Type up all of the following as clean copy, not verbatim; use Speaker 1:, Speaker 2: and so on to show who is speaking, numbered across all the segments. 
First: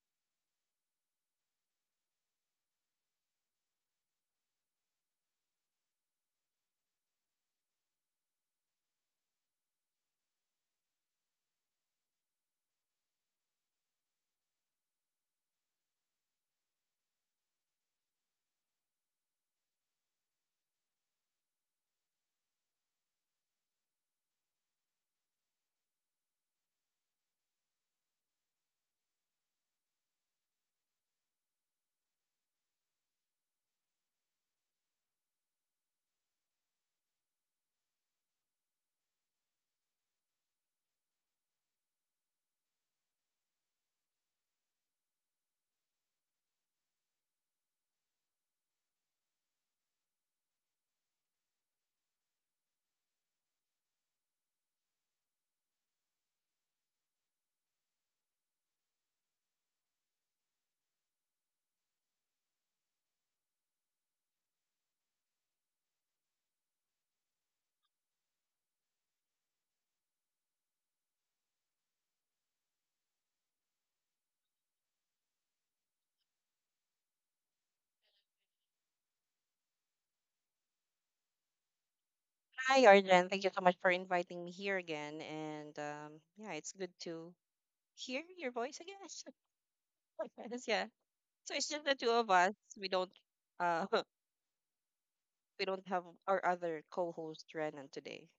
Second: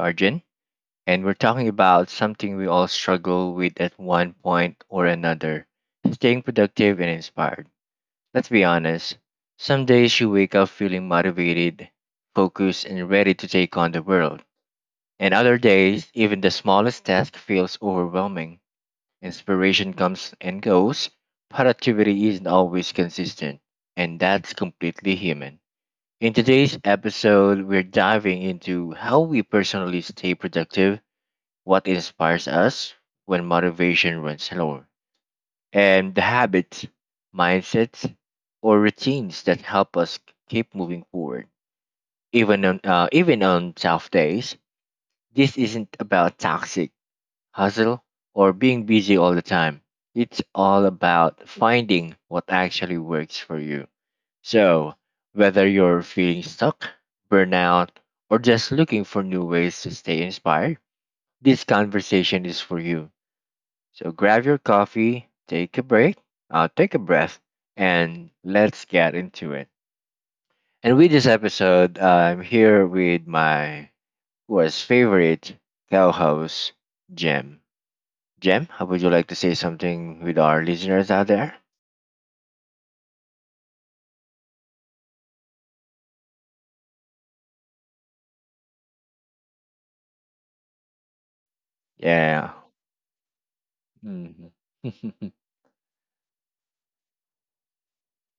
Speaker 1: Arjun, and we're talking about something we all struggle with at one point or another: staying productive and inspired. Let's be honest, some days you wake up feeling motivated, focused, and ready to take on the world. And other days, even the smallest task feels overwhelming. Inspiration comes and goes, productivity isn't always consistent, and that's completely human. In today's episode, we're diving into how we personally stay productive, what inspires us when motivation runs low, and the habits, mindsets, or routines that help us keep moving forward. Even on tough days, this isn't about toxic hustle or being busy all the time. It's all about finding what actually works for you. So, whether you're feeling stuck, burnout, or just looking for new ways to stay inspired, this conversation is for you. So, grab your coffee, take a break, take a breath, and let's get into it. And with this episode, I'm here with my was favorite co host, Jem. Jem, how would you like to say something with our listeners out there?
Speaker 2: Hi, Arjen. Thank you so much for inviting me here again. And yeah, it's good to hear your voice again. Yes, yeah. So it's just the two of
Speaker 1: Yeah.
Speaker 2: us. We don't uh
Speaker 1: Mhm.
Speaker 2: we don't have our other co-host Renan today.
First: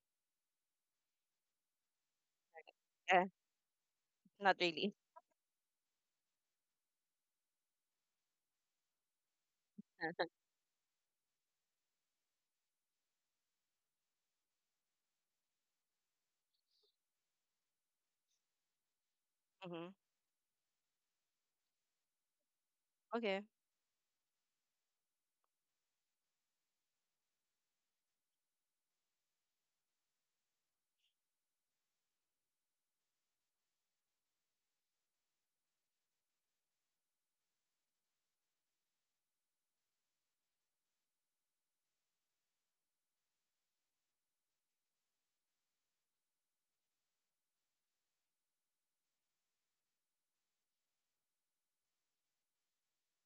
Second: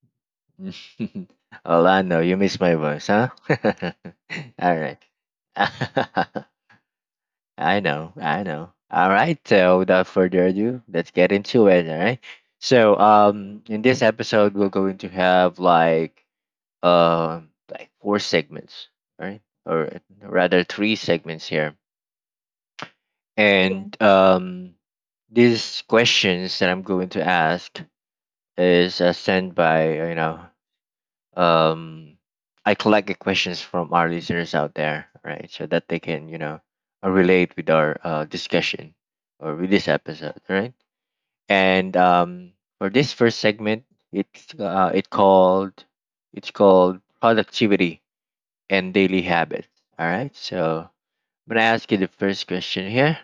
Speaker 1: Orlando, you miss my voice,
Speaker 2: Yeah,
Speaker 1: huh?
Speaker 2: not
Speaker 1: All
Speaker 2: really.
Speaker 1: right. I know, I know. All right. So without further ado, let's get into it. All right. So, in this episode, we're going to have like four segments, all right,
Speaker 2: hmm
Speaker 1: or rather three segments here.
Speaker 2: Okay.
Speaker 1: And These questions that I'm going to ask is sent by um I collect the questions from our listeners out there, right? So that they can, you know, relate with our discussion or with this episode, right? And For this first segment, it's uh, it called it's called productivity and daily habits. All right, so I'm gonna ask you the first question here.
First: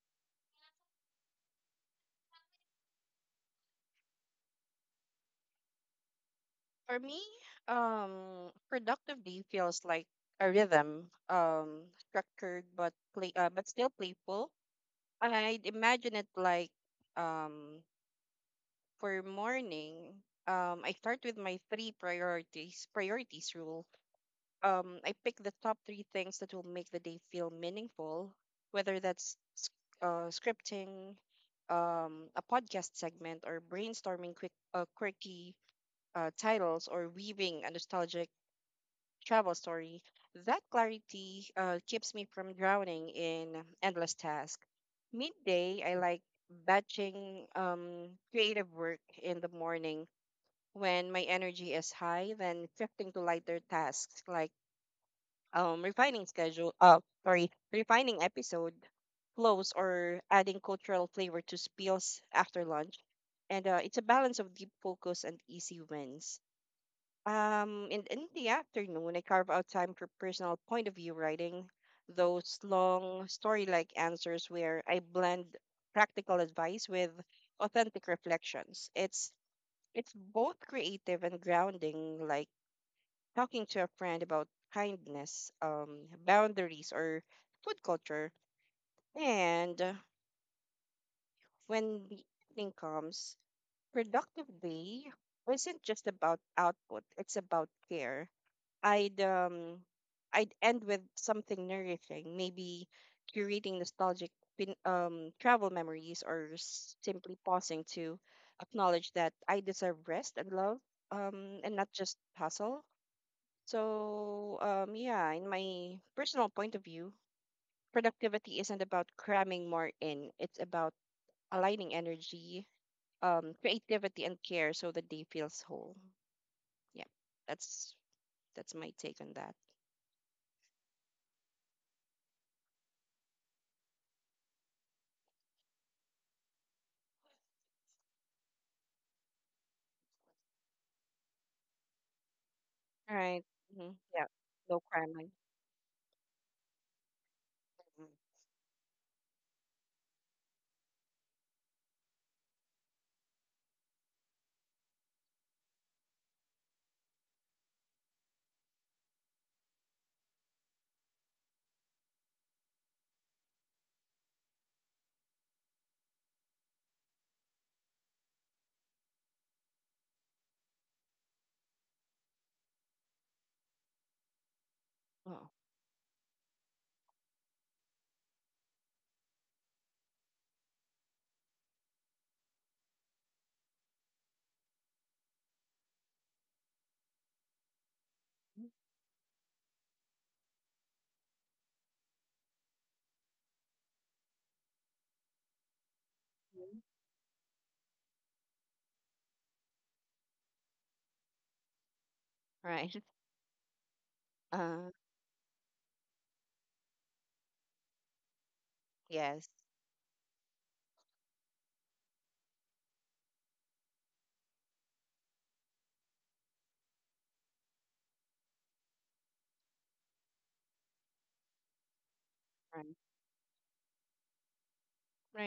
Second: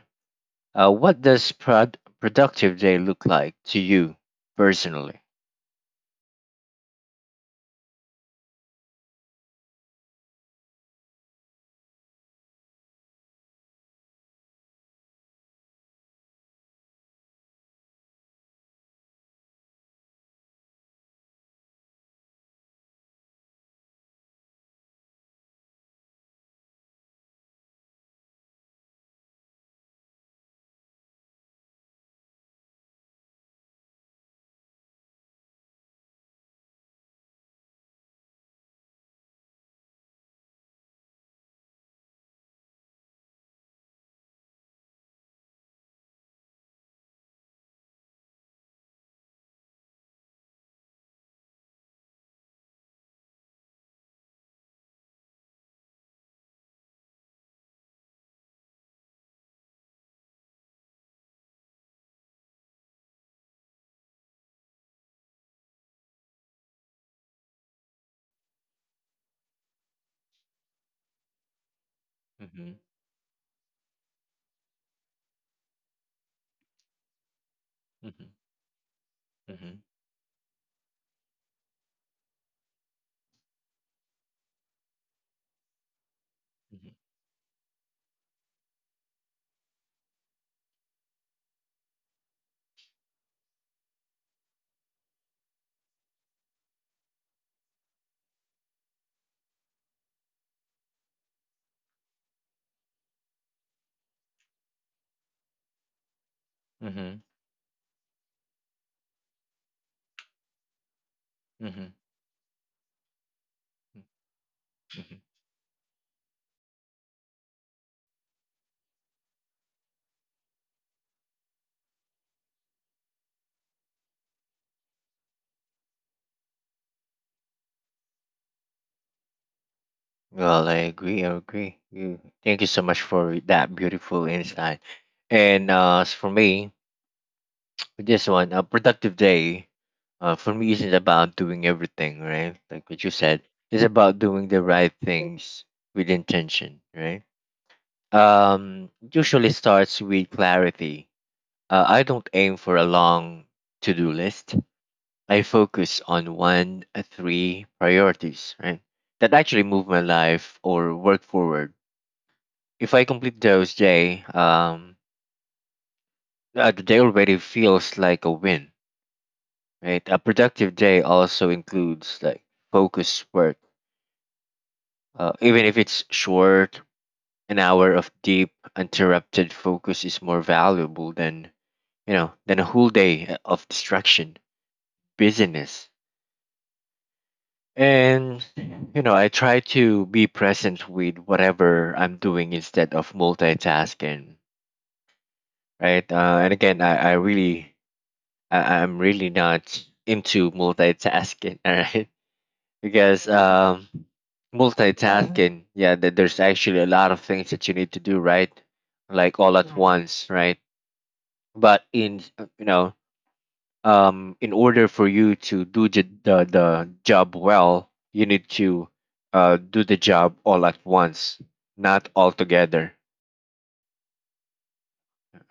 Speaker 1: What does productive day look like to you personally?
Speaker 2: For me, productive day feels like a rhythm, but still playful. I'd imagine it like um for morning, I start with my three priorities rule. I pick the top three things that will make the day feel meaningful, whether that's scripting, a podcast segment, or brainstorming quick, quirky titles, or weaving a nostalgic travel story. That clarity keeps me from drowning in endless tasks. Midday, I like batching creative work in the morning when my energy is high, then shifting to lighter tasks like um refining schedule, uh, refining episode flows or adding cultural flavor to spills after lunch. And it's a balance of deep focus and easy wins. And in the afternoon, I carve out time for personal point of view writing, those
Speaker 1: Mm-hmm,
Speaker 2: long story-like answers where I blend practical advice with authentic
Speaker 1: mm-hmm,
Speaker 2: reflections. It's
Speaker 1: mm-hmm,
Speaker 2: it's both creative and grounding, like talking to a friend about kindness, boundaries, or food culture. And when the evening comes, productive day isn't just about output, it's about care. I'd um I'd end with something nourishing, maybe curating nostalgic travel memories or
Speaker 1: mm-hmm,
Speaker 2: simply pausing to acknowledge that I deserve rest and love and not
Speaker 1: mm-hmm.
Speaker 2: just hustle. So, yeah, in my personal point of view, productivity isn't about cramming more in. It's about aligning energy, creativity, and care so the day feels whole. Yeah, that's that's my take on that.
Speaker 1: Well, I agree. I agree. You- Thank you so much for that beautiful insight. And as for me, with this one, a productive day, for me isn't about doing everything, right? Like what you
Speaker 2: All
Speaker 1: said,
Speaker 2: right.
Speaker 1: it's
Speaker 2: Mm-hmm.
Speaker 1: about
Speaker 2: Yeah,
Speaker 1: doing the
Speaker 2: no
Speaker 1: right
Speaker 2: cramming.
Speaker 1: things with intention, right?
Speaker 2: Mhm.
Speaker 1: Usually starts with clarity. I don't aim for a long to-do list. I focus on one, three priorities, right? That actually move my life or work forward if I complete those day, the day already feels like a win, right? A productive day also includes like focus work,
Speaker 2: Oh.
Speaker 1: even if it's short. An hour of deep, uninterrupted focus is more valuable than you know than a whole day of distraction, busyness. And you know, I try to be present with whatever I'm doing instead of multitasking, right? And again,
Speaker 2: Mhm.
Speaker 1: I really I'm really not into multitasking. All right,
Speaker 2: Right.
Speaker 1: because
Speaker 2: Uh,
Speaker 1: multitasking, yeah, there's actually a lot of things that you need to do, right? Like
Speaker 2: yes.
Speaker 1: all at once, right? But in you know, in order for you to do the job well, you need to do the job all at once, not all together,
Speaker 2: Right.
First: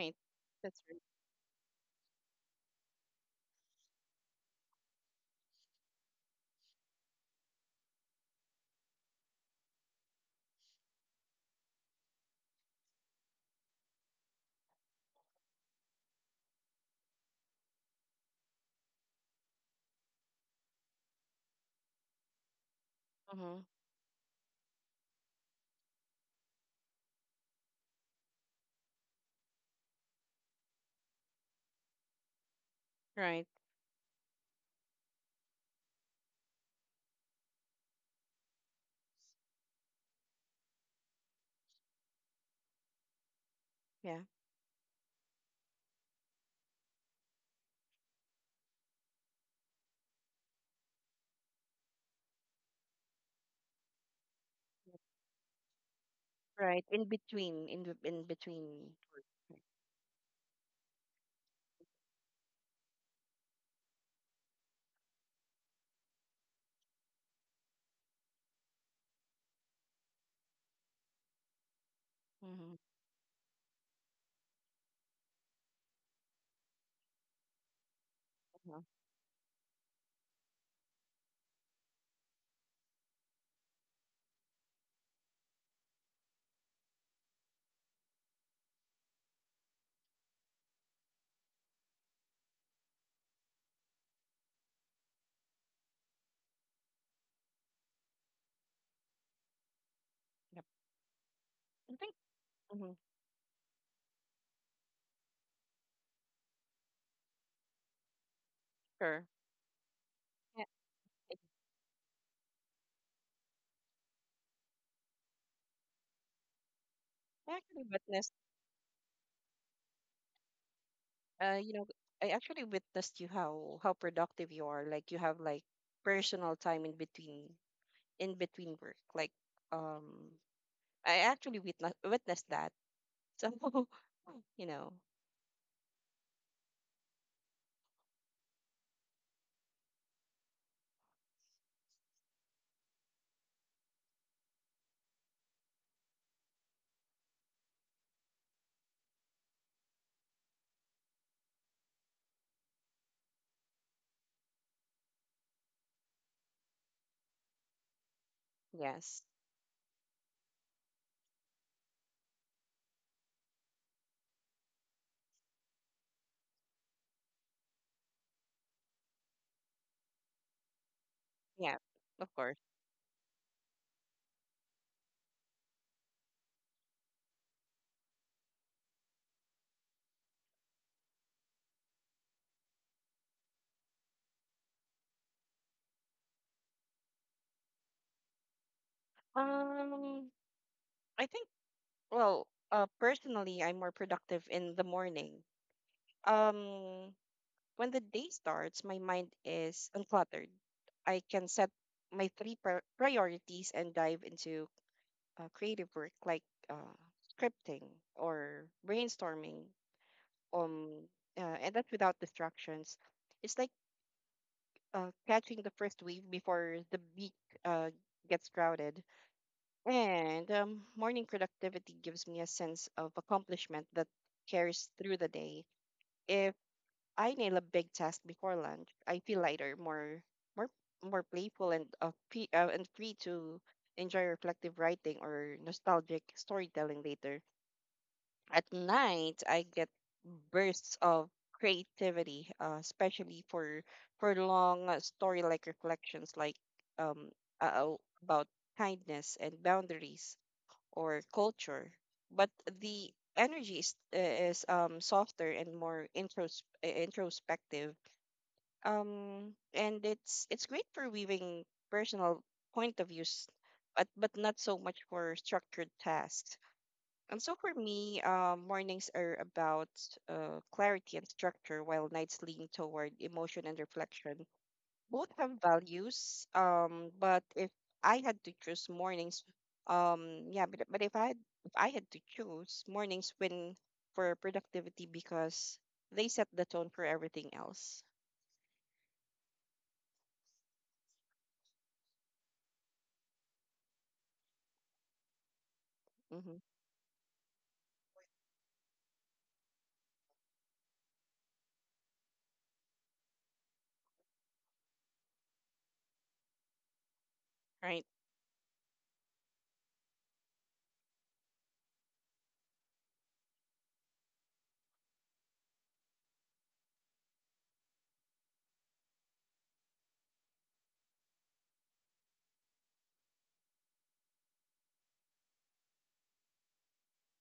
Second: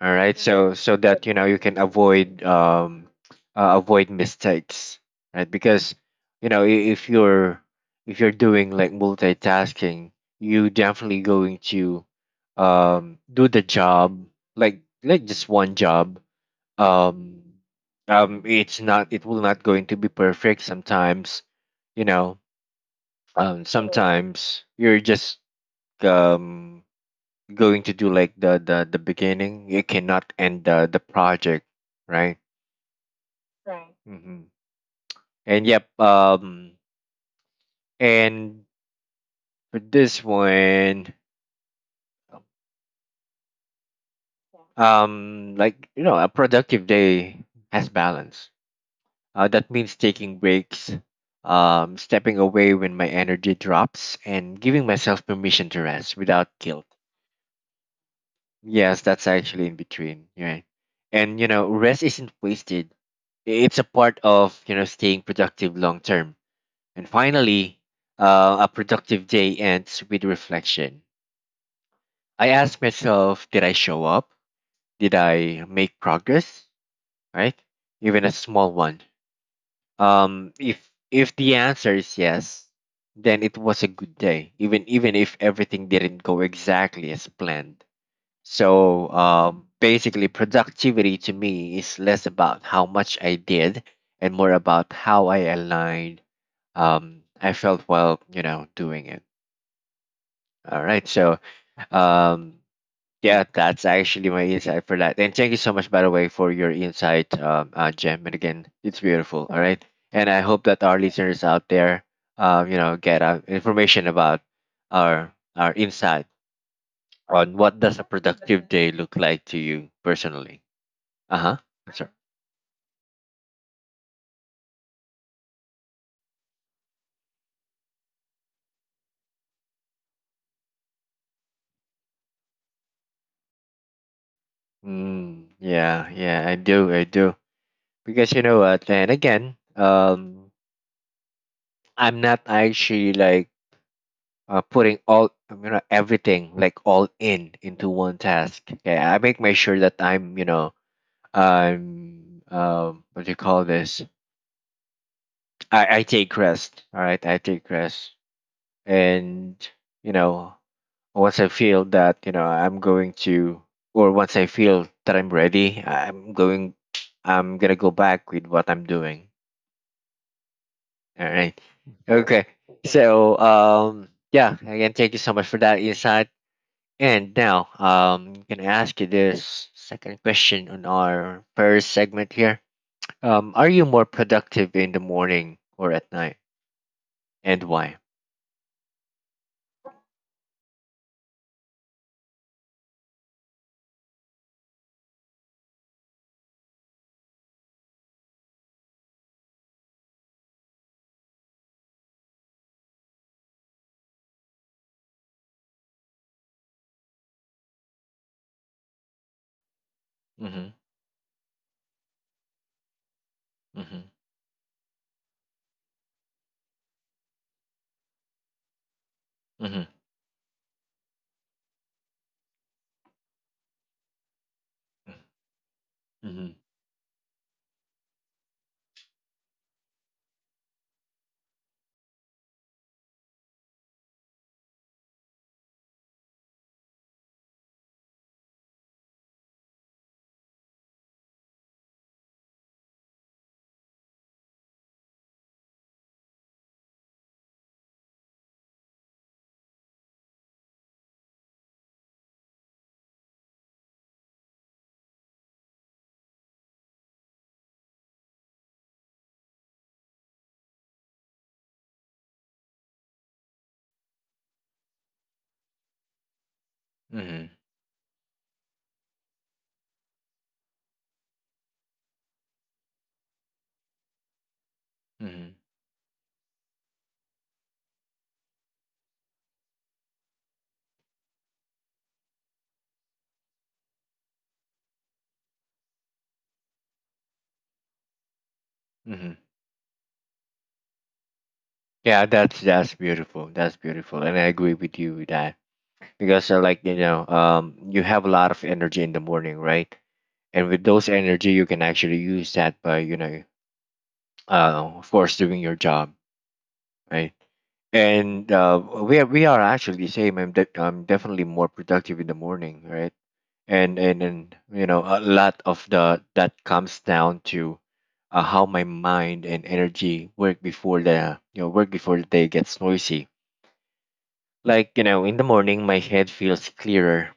Speaker 1: all right? So
Speaker 2: That's
Speaker 1: so
Speaker 2: right.
Speaker 1: that you know you can avoid avoid mistakes, right? Because you know, if you're doing like multitasking, you definitely going to do the job like just one job, um it's not, it will not going to be perfect sometimes, you know.
Speaker 2: Mm-hmm.
Speaker 1: Um, sometimes you're just um going to do like the beginning, you cannot end the project, right?
Speaker 2: Right.
Speaker 1: Hmm. And yep, um, and for this one,
Speaker 2: Yeah.
Speaker 1: um, like you know, a productive day has balance, that means taking breaks, stepping away when my energy drops and giving myself permission to rest without
Speaker 2: Right.
Speaker 1: guilt.
Speaker 2: In between. In the- in between.
Speaker 1: Yes, that's actually in between, right? And you know rest isn't wasted, it's a part of you know staying productive long term. And finally, a productive day ends with reflection. I
Speaker 2: Mm-hmm.
Speaker 1: ask myself, did I show up? Did I make progress? Right? Even a small one. Um, if if the answer is yes, then it was a good day, even even if everything didn't go exactly as planned. So basically, productivity to me is less about how much I did and more about how I aligned. I felt while you know doing it.
Speaker 2: Yep.
Speaker 1: All right. So,
Speaker 2: I think.
Speaker 1: um,
Speaker 2: Mm-hmm.
Speaker 1: yeah, that's actually my insight for that. And thank you so much, by the way, for your insight, Jem. And again, it's
Speaker 2: Sure.
Speaker 1: beautiful. All right. And I hope
Speaker 2: Yeah,
Speaker 1: that our listeners out there, you know, get information about our insight
Speaker 2: I
Speaker 1: on what
Speaker 2: actually
Speaker 1: does a
Speaker 2: witnessed,
Speaker 1: productive day look like to you personally. Uh huh.
Speaker 2: you know,
Speaker 1: That's right.
Speaker 2: I actually witnessed you how productive you are. Like you have like personal time in between work. Like um, I actually witnessed that. So you know,
Speaker 1: Mm, yeah, yeah, I do. Because you know what, and again, I'm not actually like putting all you know everything like all in into one task. Okay, I make my sure that I'm you know I'm what do you call this? I take rest. All right, I take rest,
Speaker 2: yes,
Speaker 1: and you know once I feel that you know I'm going to or once I feel that I'm ready, I'm going. I'm gonna go back with what I'm doing. All right.
Speaker 2: yeah, of
Speaker 1: Okay.
Speaker 2: course.
Speaker 1: So yeah, again, thank you so much for that insight. And now, I'm gonna ask you this second question on our first segment here. Are you more productive in the morning or at night, and why?
Speaker 2: Um, I think well, personally, I'm more productive in the morning. Um, When the day starts, my mind is uncluttered. I can set my priorities and dive into creative work like uh, scripting or brainstorming.
Speaker 1: Mm-hmm.
Speaker 2: Um, and that's without distractions. It's like
Speaker 1: Mm-hmm.
Speaker 2: catching the first wave before the beak uh, gets crowded.
Speaker 1: Mm-hmm.
Speaker 2: And morning productivity gives me a sense of accomplishment that carries through the day. If
Speaker 1: Mm-hmm.
Speaker 2: I nail a big task before lunch, I feel lighter, more more playful and free, and free to enjoy reflective writing or nostalgic storytelling later. At night, I get bursts of creativity, especially for long story like reflections like um uh, about kindness and boundaries or culture. But the energy is, softer and more introspective and it's great for weaving personal point of views, but not so much for structured tasks. And
Speaker 1: Mm-hmm.
Speaker 2: so for me, mornings are about clarity and structure, while nights lean toward emotion and reflection. Both
Speaker 1: Mm-hmm.
Speaker 2: have values, but if I had to choose mornings yeah but if I had, if I had to choose, mornings win for productivity because they set the tone for everything else.
Speaker 1: Mm-hmm. Yeah, that's beautiful. That's beautiful, and I agree with you with that because,
Speaker 2: Hmm.
Speaker 1: like you know, you have a lot of energy in the morning, right? And with those energy, you can actually use that by you know, of course, doing your job, right?
Speaker 2: Right.
Speaker 1: And we are actually the same. I'm definitely more productive in the morning, right? And you know a lot of the that comes down to how my mind and energy work before the you know work before the day gets noisy. Like, you know, in the morning, my head feels clearer.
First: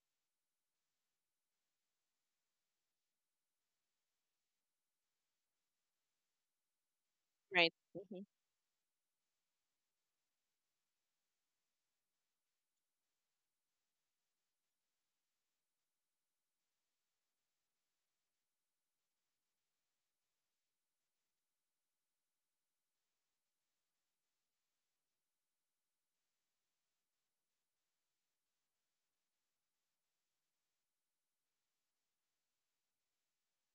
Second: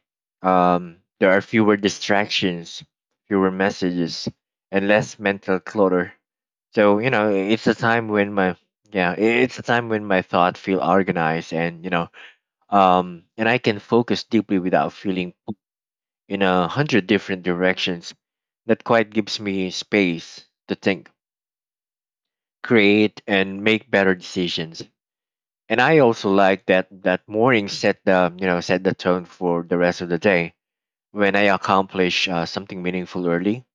Speaker 1: There are fewer distractions, fewer messages, and less mental clutter. So, you know, it's
Speaker 2: Right.
Speaker 1: a time
Speaker 2: Hmm.
Speaker 1: when my yeah, it's a time when my thoughts feel organized and, you know, and I can focus deeply without feeling pulled in a hundred different directions. That quite gives me space to think, create, and make better decisions. And I also like that morning set the you know set the tone for the rest of the day. When I accomplish something meaningful early,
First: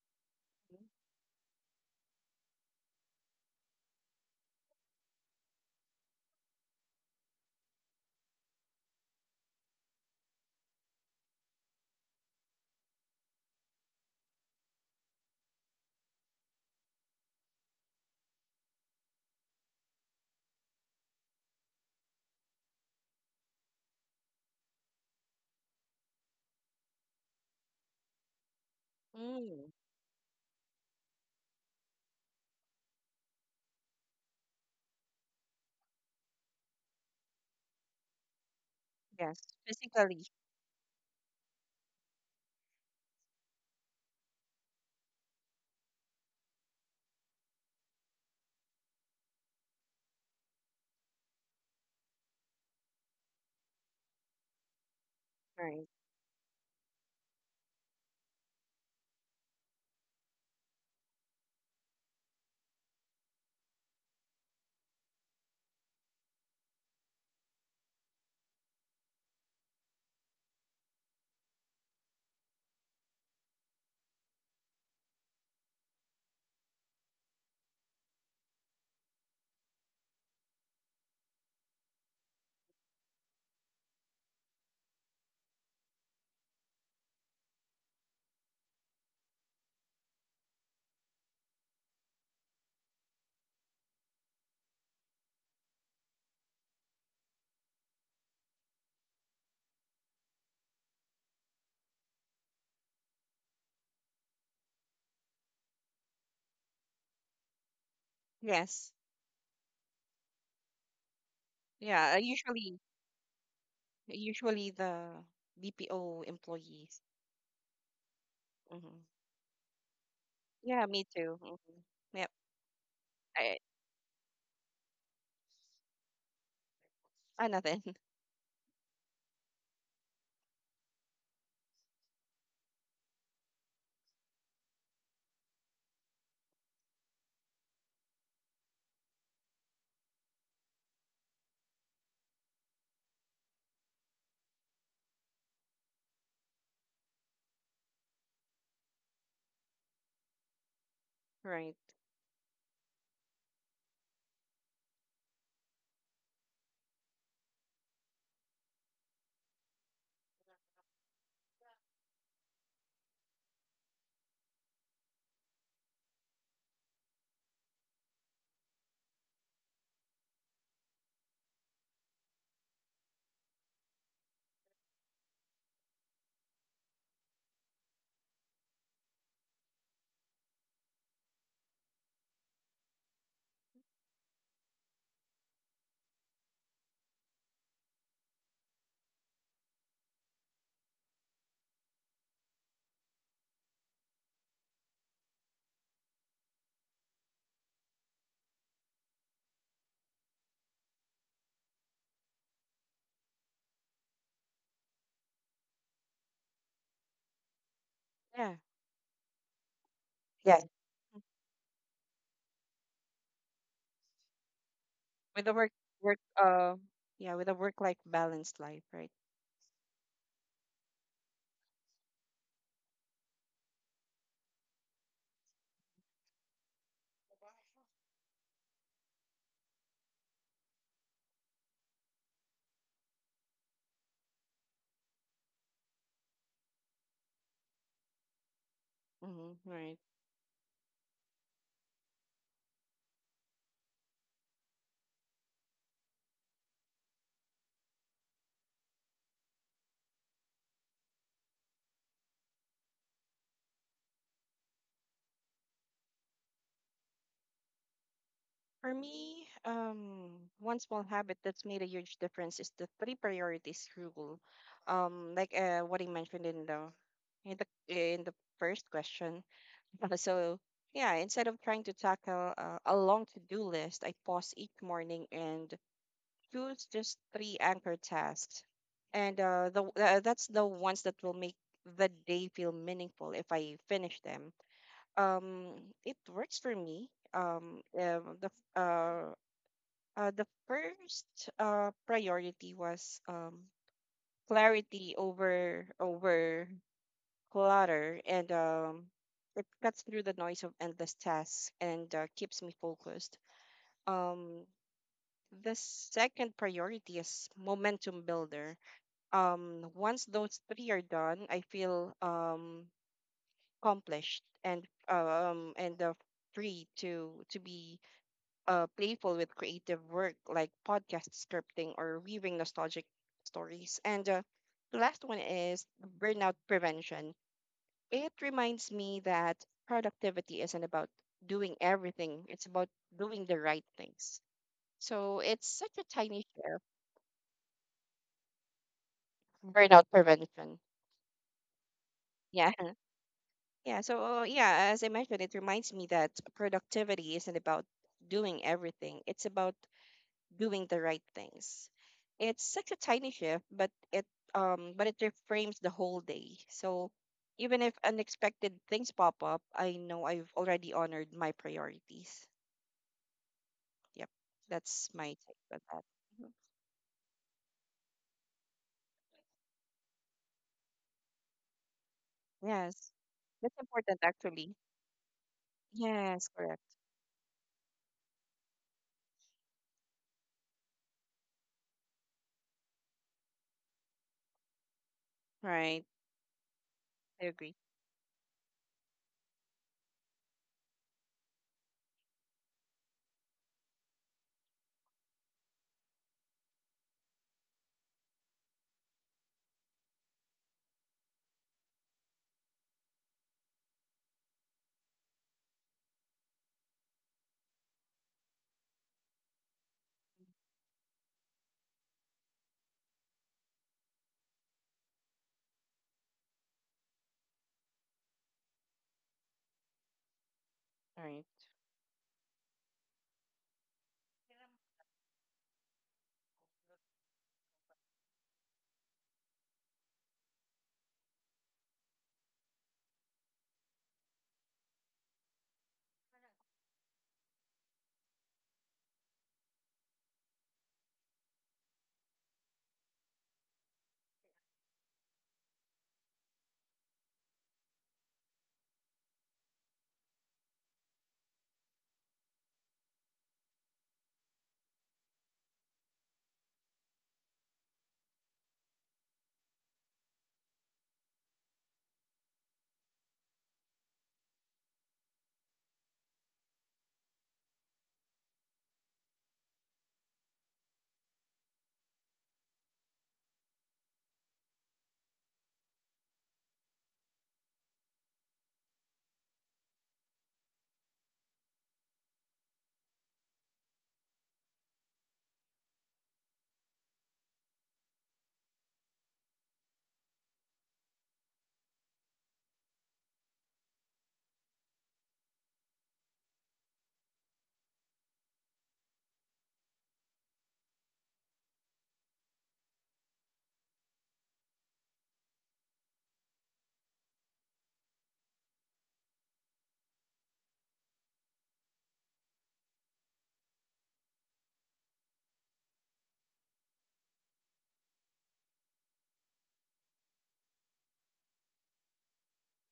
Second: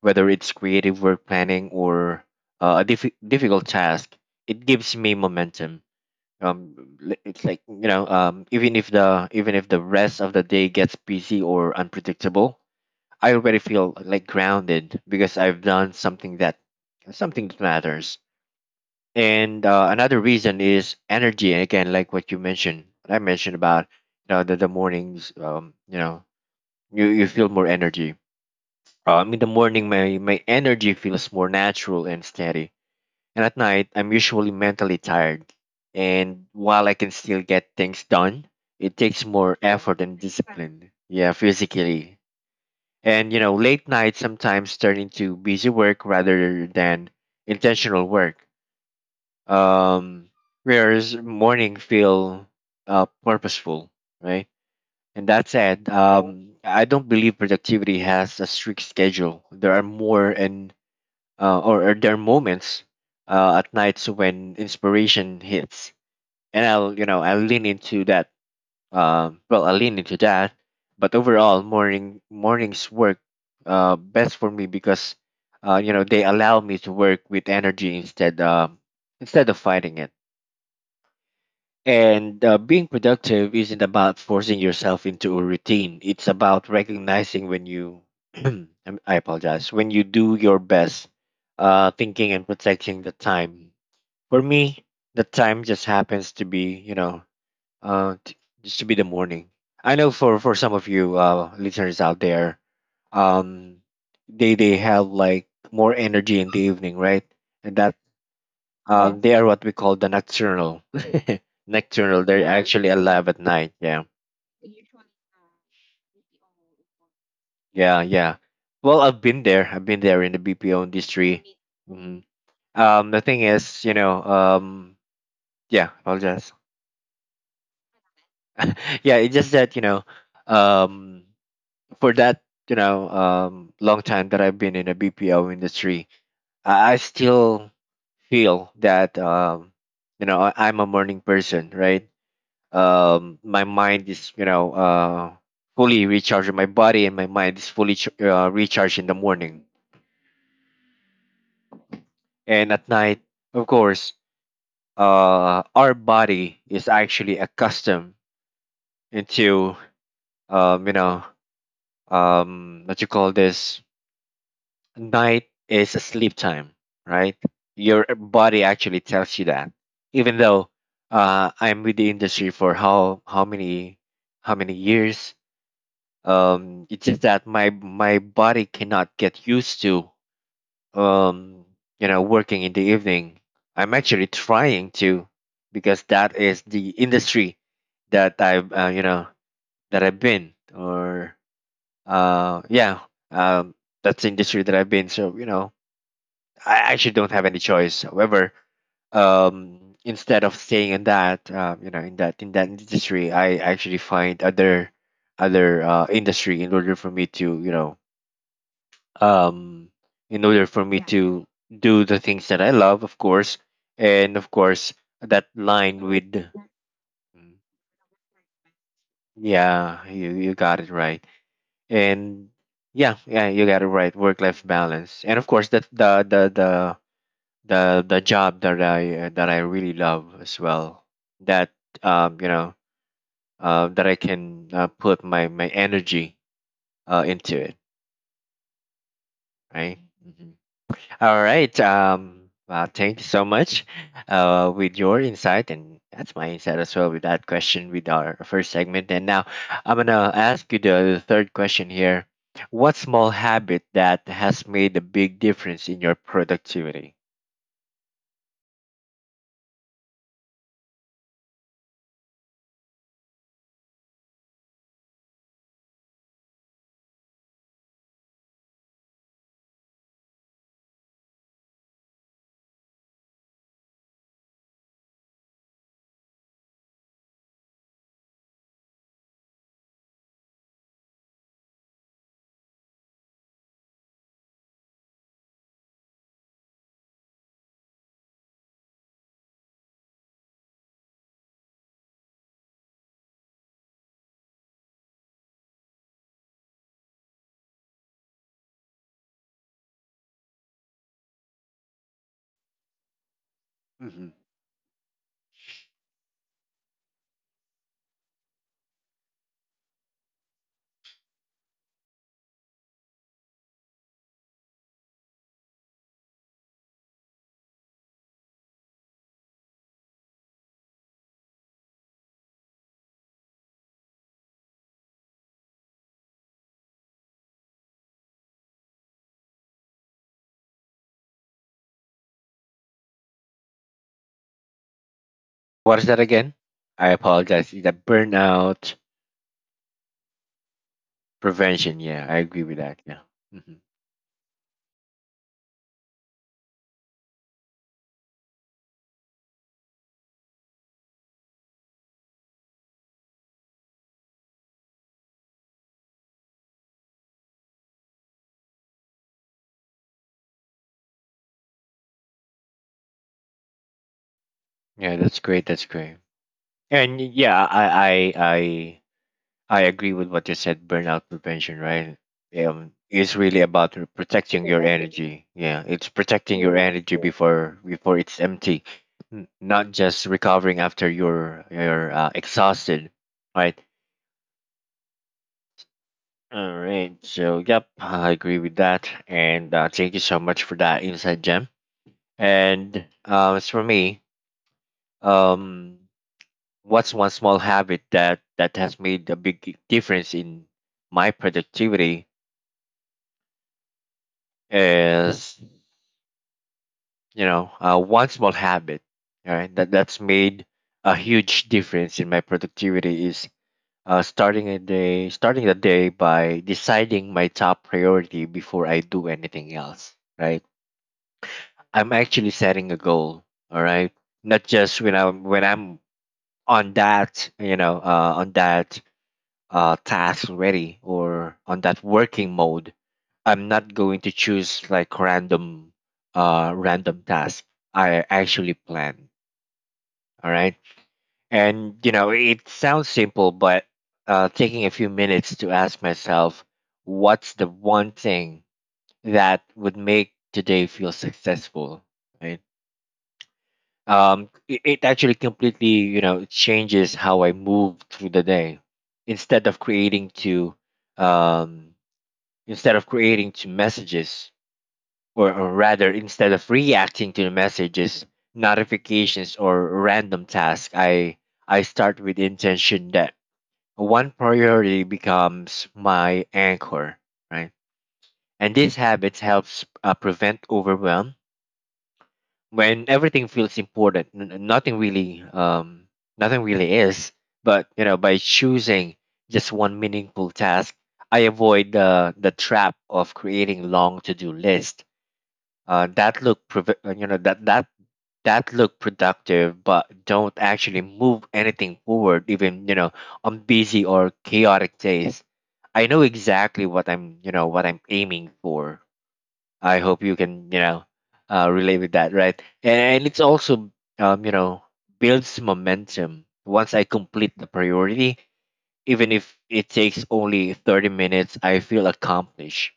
Speaker 1: whether it's creative work planning or a difficult task, it gives me momentum. It's like you know, even if the rest of the day gets busy or unpredictable, I already feel like grounded because I've done something that matters. And another reason is energy. And again, like what you mentioned what I mentioned about you know the mornings, you know you, you feel more energy in the
Speaker 2: Mm,
Speaker 1: morning. My energy feels more natural and steady, and at night I'm usually mentally tired, and while I can still get things done, it takes
Speaker 2: yes,
Speaker 1: more effort and
Speaker 2: physically.
Speaker 1: discipline. Yeah, physically. And you know late nights sometimes turn into busy work rather than intentional work. Um, prayers morning feel purposeful, right? And that
Speaker 2: Right.
Speaker 1: said, um, I don't believe productivity has a strict schedule. There are more and or there are moments at nights when inspiration hits, and I'll you know I lean into that, um, well I lean into that. But overall morning, mornings work best for me because you know they allow me to work with energy instead instead of fighting it. And being productive isn't about forcing yourself into a routine. It's about recognizing when you, I'm- I apologize, when you do your best, thinking and protecting the time. For me, the time just happens to be, you know, uh, t- just to be the morning. I know for some of you listeners out there, um, they have like more energy in the evening, right? And that
Speaker 2: Yes.
Speaker 1: yeah, they are what we call the nocturnal.
Speaker 2: Yeah.
Speaker 1: Nocturnal. They're
Speaker 2: Usually,
Speaker 1: actually alive at night. Yeah.
Speaker 2: usually the BPO employees.
Speaker 1: Yeah. Yeah.
Speaker 2: Hmm.
Speaker 1: Well, I've been there. I've been there in the BPO
Speaker 2: Yeah, me too.
Speaker 1: industry.
Speaker 2: Hmm.
Speaker 1: Mhm.
Speaker 2: Yep.
Speaker 1: The thing
Speaker 2: I,
Speaker 1: is, you know, yeah, apologize.
Speaker 2: I nothing.
Speaker 1: Yeah, it's just that, you know, um, for that, you know, long time that I've been in the BPO industry, I still feel that, you know, I'm a morning person, right? My mind is, you know, fully recharging. My body and my mind is fully recharged in the morning,
Speaker 2: Right.
Speaker 1: and at night, of course, our body is actually accustomed into, you know, what you call this, night is a sleep time, right? Your body actually tells you that. Even though I'm with the industry for how many how many years, it's just that my body cannot get used to, um you know, working in the evening. I'm actually trying to, because that is the industry that I've that I've been, or uh yeah um that's the industry that I've been. So you know, I actually don't have any choice. However, instead of staying in that, in that industry, I actually find other industry in order for me to,
Speaker 2: Yeah.
Speaker 1: um, in
Speaker 2: Yeah.
Speaker 1: order for me to do the things that I love, of course, and of course that
Speaker 2: With the work,
Speaker 1: line
Speaker 2: work.
Speaker 1: with.
Speaker 2: Yeah. With
Speaker 1: Mm.
Speaker 2: a work-life balanced life. Right.
Speaker 1: Yeah, you got it right, and yeah, yeah, you got it right, work life balance, and of course that the job that I really love as well, that, um you know that I can put my energy into it,
Speaker 2: Hmm.
Speaker 1: right?
Speaker 2: Right.
Speaker 1: All right. Well, thank you so much with your insight, and that's my insight as well with that question with our first segment. And now I'm going to ask you the third question here. What small habit that has made a big difference in your productivity?
Speaker 2: For me, one small habit that's made a huge difference is the three priorities rule. Like what I mentioned in the in the first question. So yeah, instead of trying to tackle a long to-do list, I pause each morning and choose just three anchor tasks, and the that's the ones that will make the day feel meaningful if I finish them. It works for me. Um, uh, the f- uh, the first priority was clarity over clutter, and it cuts through the noise of endless tasks and keeps me focused.
Speaker 1: Hmm.
Speaker 2: Um, the second priority is momentum builder. Once those three are done, I feel accomplished and free to be playful with creative work like podcast scripting or weaving nostalgic stories. And the last one is burnout prevention. It reminds me that productivity isn't about doing everything, it's about doing the right things. So it's such a
Speaker 1: What is that
Speaker 2: tiny
Speaker 1: again?
Speaker 2: share
Speaker 1: I apologize. The burnout
Speaker 2: of burnout prevention.
Speaker 1: prevention. Yeah, I agree with
Speaker 2: Yeah.
Speaker 1: that. Yeah. Hmm.
Speaker 2: Yeah. So, yeah, as I mentioned, it reminds me that productivity isn't about doing everything, it's about doing the right things. It's such a tiny shift, but it reframes the whole day. So even if unexpected things pop up, I know I've already honored my priorities. Yep, that's
Speaker 1: Yeah,
Speaker 2: my
Speaker 1: that's
Speaker 2: take
Speaker 1: great.
Speaker 2: on
Speaker 1: That's
Speaker 2: that.
Speaker 1: great.
Speaker 2: Mhm.
Speaker 1: And yeah, I I agree with what you said. Burnout prevention, right? Yeah.
Speaker 2: Yes,
Speaker 1: It's really
Speaker 2: that's
Speaker 1: about
Speaker 2: important
Speaker 1: protecting
Speaker 2: actually.
Speaker 1: your energy. Yeah, it's
Speaker 2: Yes,
Speaker 1: protecting your
Speaker 2: correct.
Speaker 1: energy before it's empty, not just recovering after you're exhausted, right?
Speaker 2: Right,
Speaker 1: All right.
Speaker 2: I
Speaker 1: So
Speaker 2: agree.
Speaker 1: yep, I agree with that, and thank you so much for that insight, Gem. And as for me, um, what's one small habit that has made a big difference in my productivity? Is, you know, one small habit, all right, that's made a huge difference in my productivity is starting the day by deciding my top priority before I do anything else, right?
Speaker 2: Right.
Speaker 1: I'm actually setting a goal, all right, not just when I'm on that, you know, on that task ready or on that working mode. I'm not going to choose like random task. I actually plan. All right. And you know, it sounds simple, but taking a few minutes to ask myself, what's the one thing that would make today feel successful? Right. It actually completely, you know, changes how I move through the day. Instead of creating to um, Instead of creating two messages, or rather, instead of reacting to the messages, notifications, or random tasks, I start with intention. That one priority becomes my anchor, right? And this habit helps prevent overwhelm. When everything feels important, nothing really, nothing really is. But you know, by choosing just one meaningful task, I avoid the trap of creating long to do lists that you know, that that look productive but don't actually move anything forward. Even, you know, on busy or chaotic days, I know exactly what I'm what I'm aiming for. I hope you can, you know, relate with that, right? And it's also, you know, builds momentum once I complete the priority. Even if it takes only 30 minutes, I feel accomplished.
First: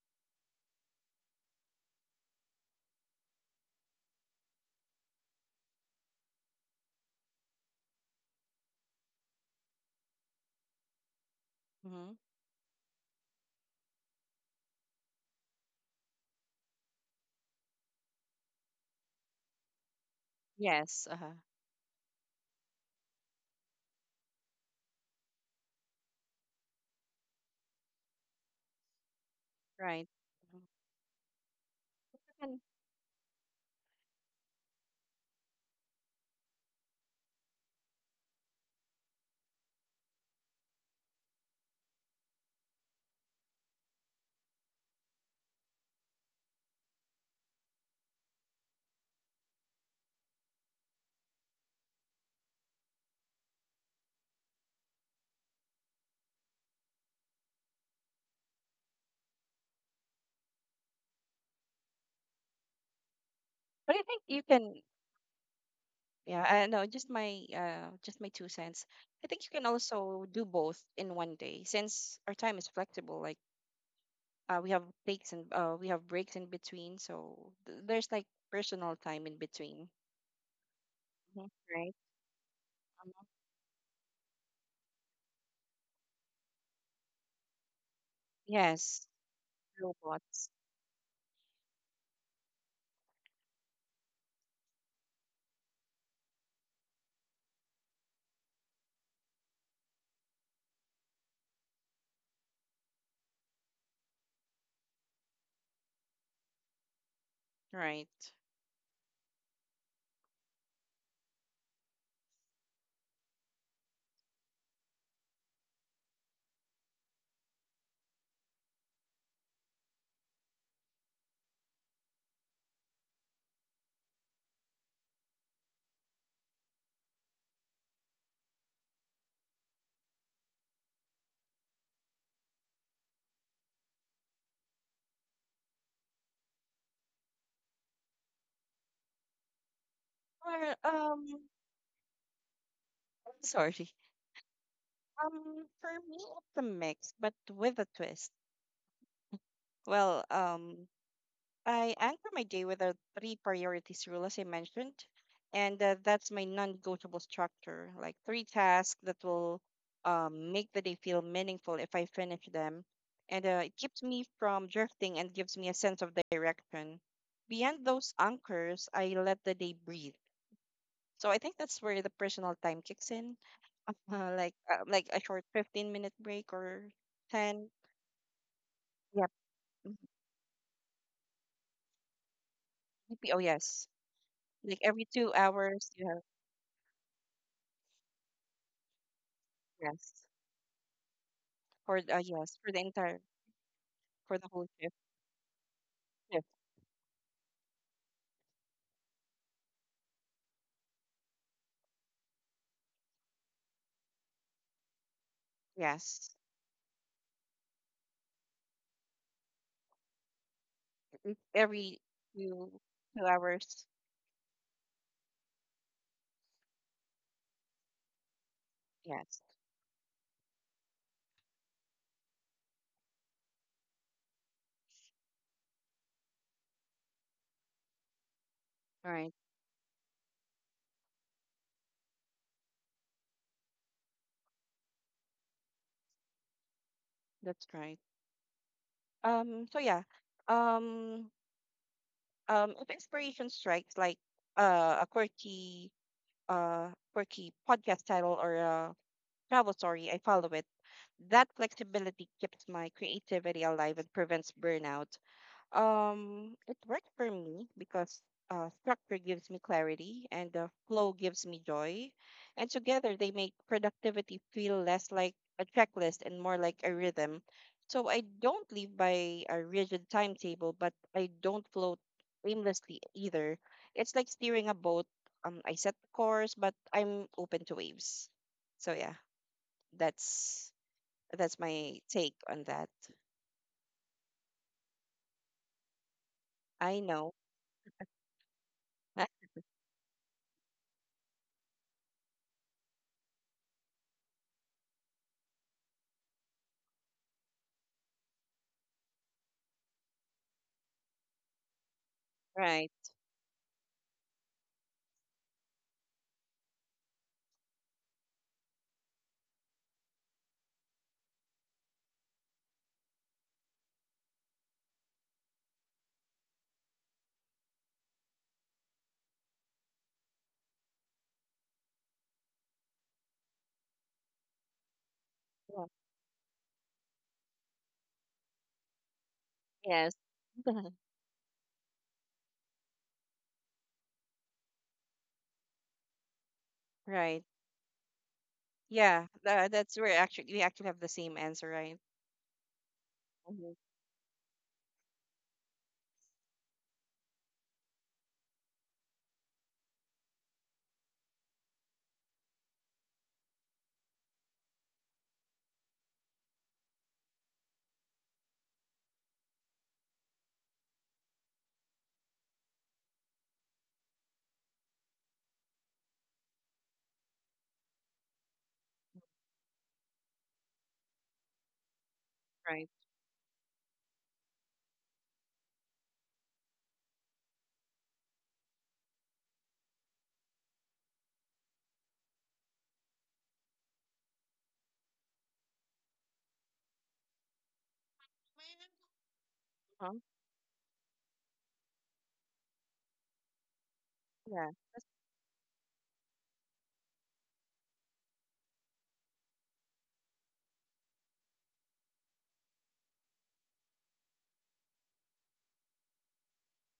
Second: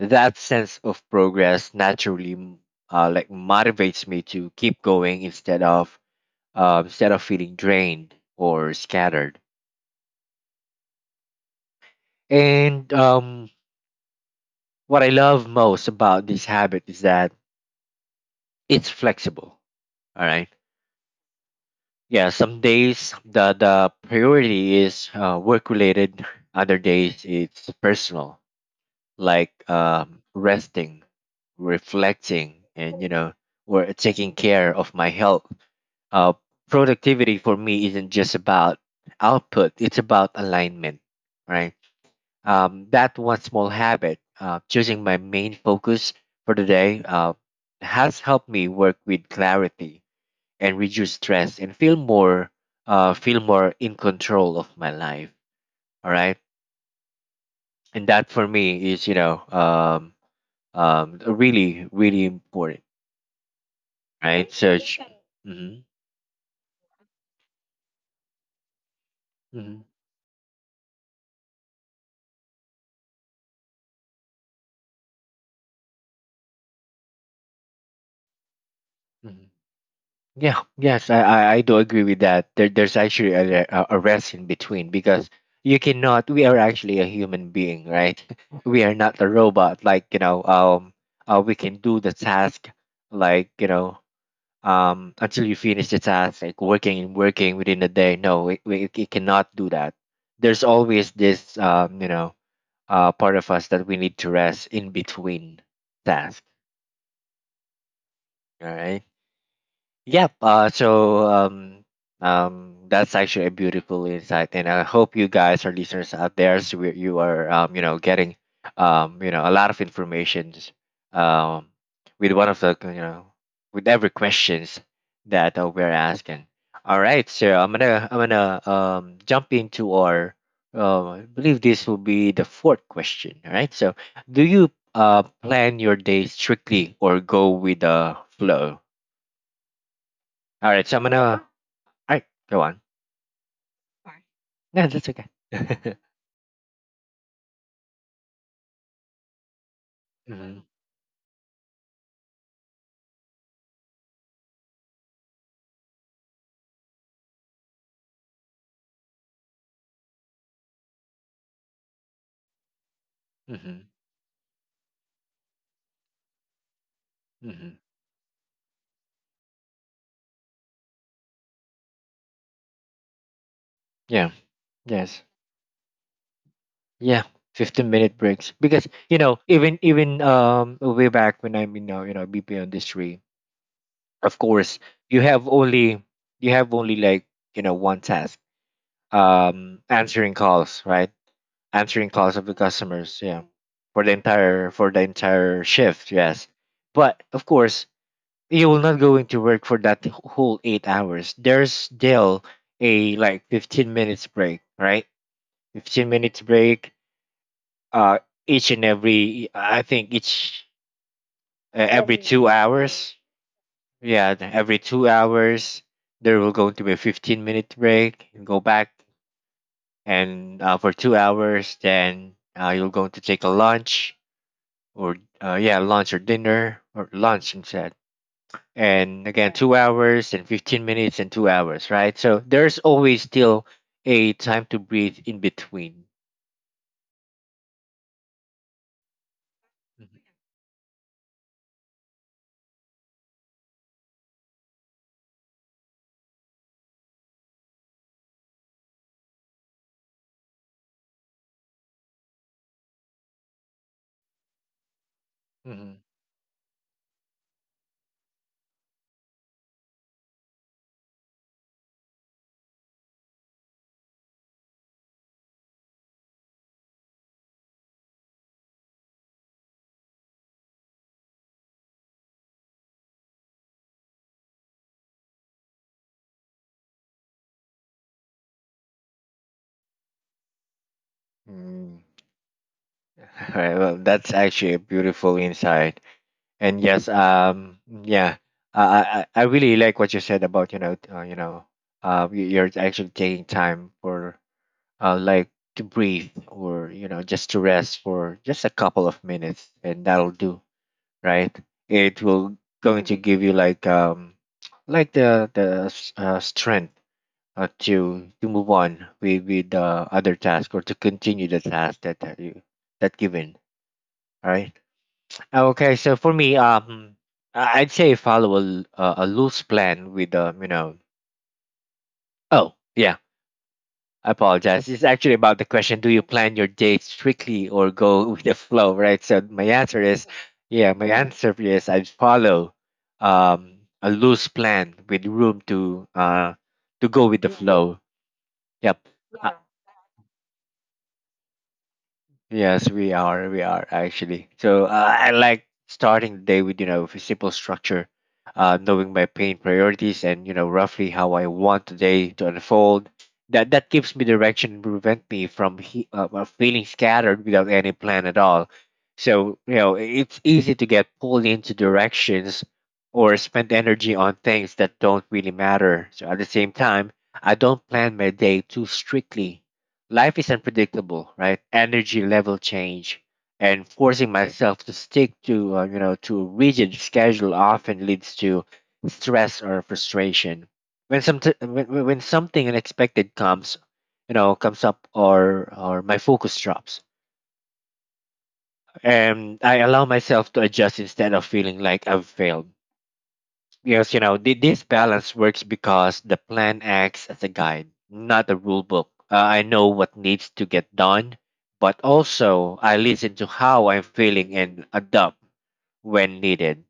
Speaker 1: That sense of progress naturally like motivates me to keep going instead of, instead of feeling drained or scattered.
Speaker 2: Mm-hmm.
Speaker 1: And what I love most about this habit is that it's flexible, all right?
Speaker 2: Yes. Uh huh.
Speaker 1: Yeah, some days the priority is work related, other days it's personal, like
Speaker 2: Right. Mhm.
Speaker 1: resting,
Speaker 2: And,
Speaker 1: reflecting, and you know, or taking care of my health. Uh, productivity for me isn't just about output, it's about alignment, right? That one small habit, choosing my main focus for the day, has helped me work with clarity and reduce stress and feel more, feel more in control of my life. All right, and that for me is, you know, really really important,
Speaker 2: but I think you
Speaker 1: right? So,
Speaker 2: can.
Speaker 1: mm-hmm,
Speaker 2: Yeah. I know. Just my two cents. I think you can
Speaker 1: mm-hmm,
Speaker 2: also do both in one day since our time is flexible. Like we have breaks in between, so there's like personal time in
Speaker 1: mm-hmm.
Speaker 2: between.
Speaker 1: Yeah, yes,
Speaker 2: Mhm.
Speaker 1: I do
Speaker 2: Right.
Speaker 1: agree with that. There's
Speaker 2: Mhm.
Speaker 1: actually a, a rest in between, because you cannot. We are actually a human being, right? We are
Speaker 2: Yes.
Speaker 1: not a robot. Like you know,
Speaker 2: Robots.
Speaker 1: we can do the task, like you know, until you finish the task, like working and working within a day. No, we cannot do that. There's always this, you know, part of us that we need to rest in between tasks.
Speaker 2: Right.
Speaker 1: All right. Yep. So that's actually a beautiful insight, and I hope you guys, our listeners out there, so you are, you know, getting, you know, a lot of information, um, with one of the, you know, with every questions that we're asking. All right, so I'm gonna jump into our. I believe this will be the fourth question. All right, so do you plan your day strictly or go with the flow? All
Speaker 2: Or
Speaker 1: right, so I'm gonna, all right, go on.
Speaker 2: sorry.
Speaker 1: No, that's okay.
Speaker 2: For me, it's a mix, but with a twist. Well,
Speaker 1: Hmm.
Speaker 2: I anchor my day with the three priorities rule, as I mentioned, and that's my non-negotiable structure. Like three tasks that will make the day feel meaningful if I finish them, and it
Speaker 1: Hmm.
Speaker 2: keeps me from drifting and gives me a sense of direction. Beyond
Speaker 1: Hmm.
Speaker 2: those anchors, I let the day breathe. So I think that's where the personal time kicks in.
Speaker 1: Yeah.
Speaker 2: Like a
Speaker 1: Yes.
Speaker 2: short 15-minute break or
Speaker 1: Yeah.
Speaker 2: 10.
Speaker 1: 15 minute breaks, because you
Speaker 2: Yep.
Speaker 1: know, even
Speaker 2: Mm,
Speaker 1: even um way back when I'm in, you know, BPO industry,
Speaker 2: oh yes,
Speaker 1: of
Speaker 2: like
Speaker 1: course,
Speaker 2: every
Speaker 1: you
Speaker 2: two
Speaker 1: have
Speaker 2: hours you
Speaker 1: only,
Speaker 2: have,
Speaker 1: you have only like, you know, one task,
Speaker 2: yes,
Speaker 1: answering calls, right?
Speaker 2: for the-
Speaker 1: Answering calls
Speaker 2: yes,
Speaker 1: of the
Speaker 2: for the entire
Speaker 1: customers, yeah, for the
Speaker 2: for the whole
Speaker 1: entire,
Speaker 2: shift,
Speaker 1: for the entire shift,
Speaker 2: shift.
Speaker 1: yes. But of course, you will not going to work for that whole 8 hours. There's still a like 15 minutes break, right? Fifteen
Speaker 2: Yes.
Speaker 1: minutes break. Uh, each and every, I think each,
Speaker 2: Mm, every
Speaker 1: every two
Speaker 2: two two
Speaker 1: hours.
Speaker 2: hours.
Speaker 1: Yeah, every 2 hours there will going to be a 15 minute break. You go back,
Speaker 2: Yes,
Speaker 1: and for 2 hours, then, you're going to take a lunch, or, yeah, lunch or dinner or lunch instead,
Speaker 2: all right,
Speaker 1: and again 2 hours and 15 minutes and 2 hours, right? So there's always still a time to breathe in between.
Speaker 2: that's right. um so yeah um if inspiration strikes, like a quirky quirky podcast title or a travel story, I follow it. That flexibility keeps my creativity alive and prevents burnout.
Speaker 1: Mhm.
Speaker 2: It worked for me because structure gives me clarity and the flow gives me joy. And together they make productivity feel less like a checklist and more like a rhythm. So I don't live by a rigid timetable, but I don't float aimlessly either. It's like steering a boat. I set the course, but I'm open to waves. So yeah. That's that's my
Speaker 1: Mm.
Speaker 2: take on that.
Speaker 1: All right, well, that's actually a beautiful insight. And
Speaker 2: I
Speaker 1: yes,
Speaker 2: know.
Speaker 1: yeah, I really like what you said about, you know, you're actually taking time for, like, to breathe, or you know, just to rest for just a couple of minutes, and that'll do, right? It will
Speaker 2: Right.
Speaker 1: going to give you like, um, like the strength to move on with the other task, or to continue the task that you, that given. All right. Okay. So for me, I'd say follow a a loose plan with, um, you know, oh yeah, I apologize. It's actually about the
Speaker 2: Yeah.
Speaker 1: question: do you plan your dates strictly or go with the flow? Right. So my answer
Speaker 2: Yes.
Speaker 1: is, yeah. My answer is I follow a loose plan with room to, to go
Speaker 2: Right.
Speaker 1: with the flow. Yep.
Speaker 2: Yeah.
Speaker 1: Uh,
Speaker 2: That's where actually we actually have the same answer, right?
Speaker 1: yes, we are. We
Speaker 2: Mhm.
Speaker 1: are actually. So I like starting the day with, you know, a simple structure, knowing my pain priorities and, you know, roughly how I want the day to unfold. That gives me direction and prevent me from, feeling scattered without any plan at all. So you know, it's easy to get pulled into directions or spend energy on things that don't really matter. So at the same time, I don't plan my day too strictly. Life is unpredictable, right? Energy level
Speaker 2: Right.
Speaker 1: change, and forcing myself to stick to, to a rigid schedule, often leads to stress or frustration. When some when something unexpected comes, you know, comes up, or my focus drops, and I
Speaker 2: Uh-huh.
Speaker 1: allow myself to adjust instead of feeling like I've failed. Yes, you know,
Speaker 2: Yeah.
Speaker 1: this
Speaker 2: That's
Speaker 1: balance works because the plan acts as a guide, not a rule book. I know what needs to get done, but also I listen to how I'm feeling and adapt when needed.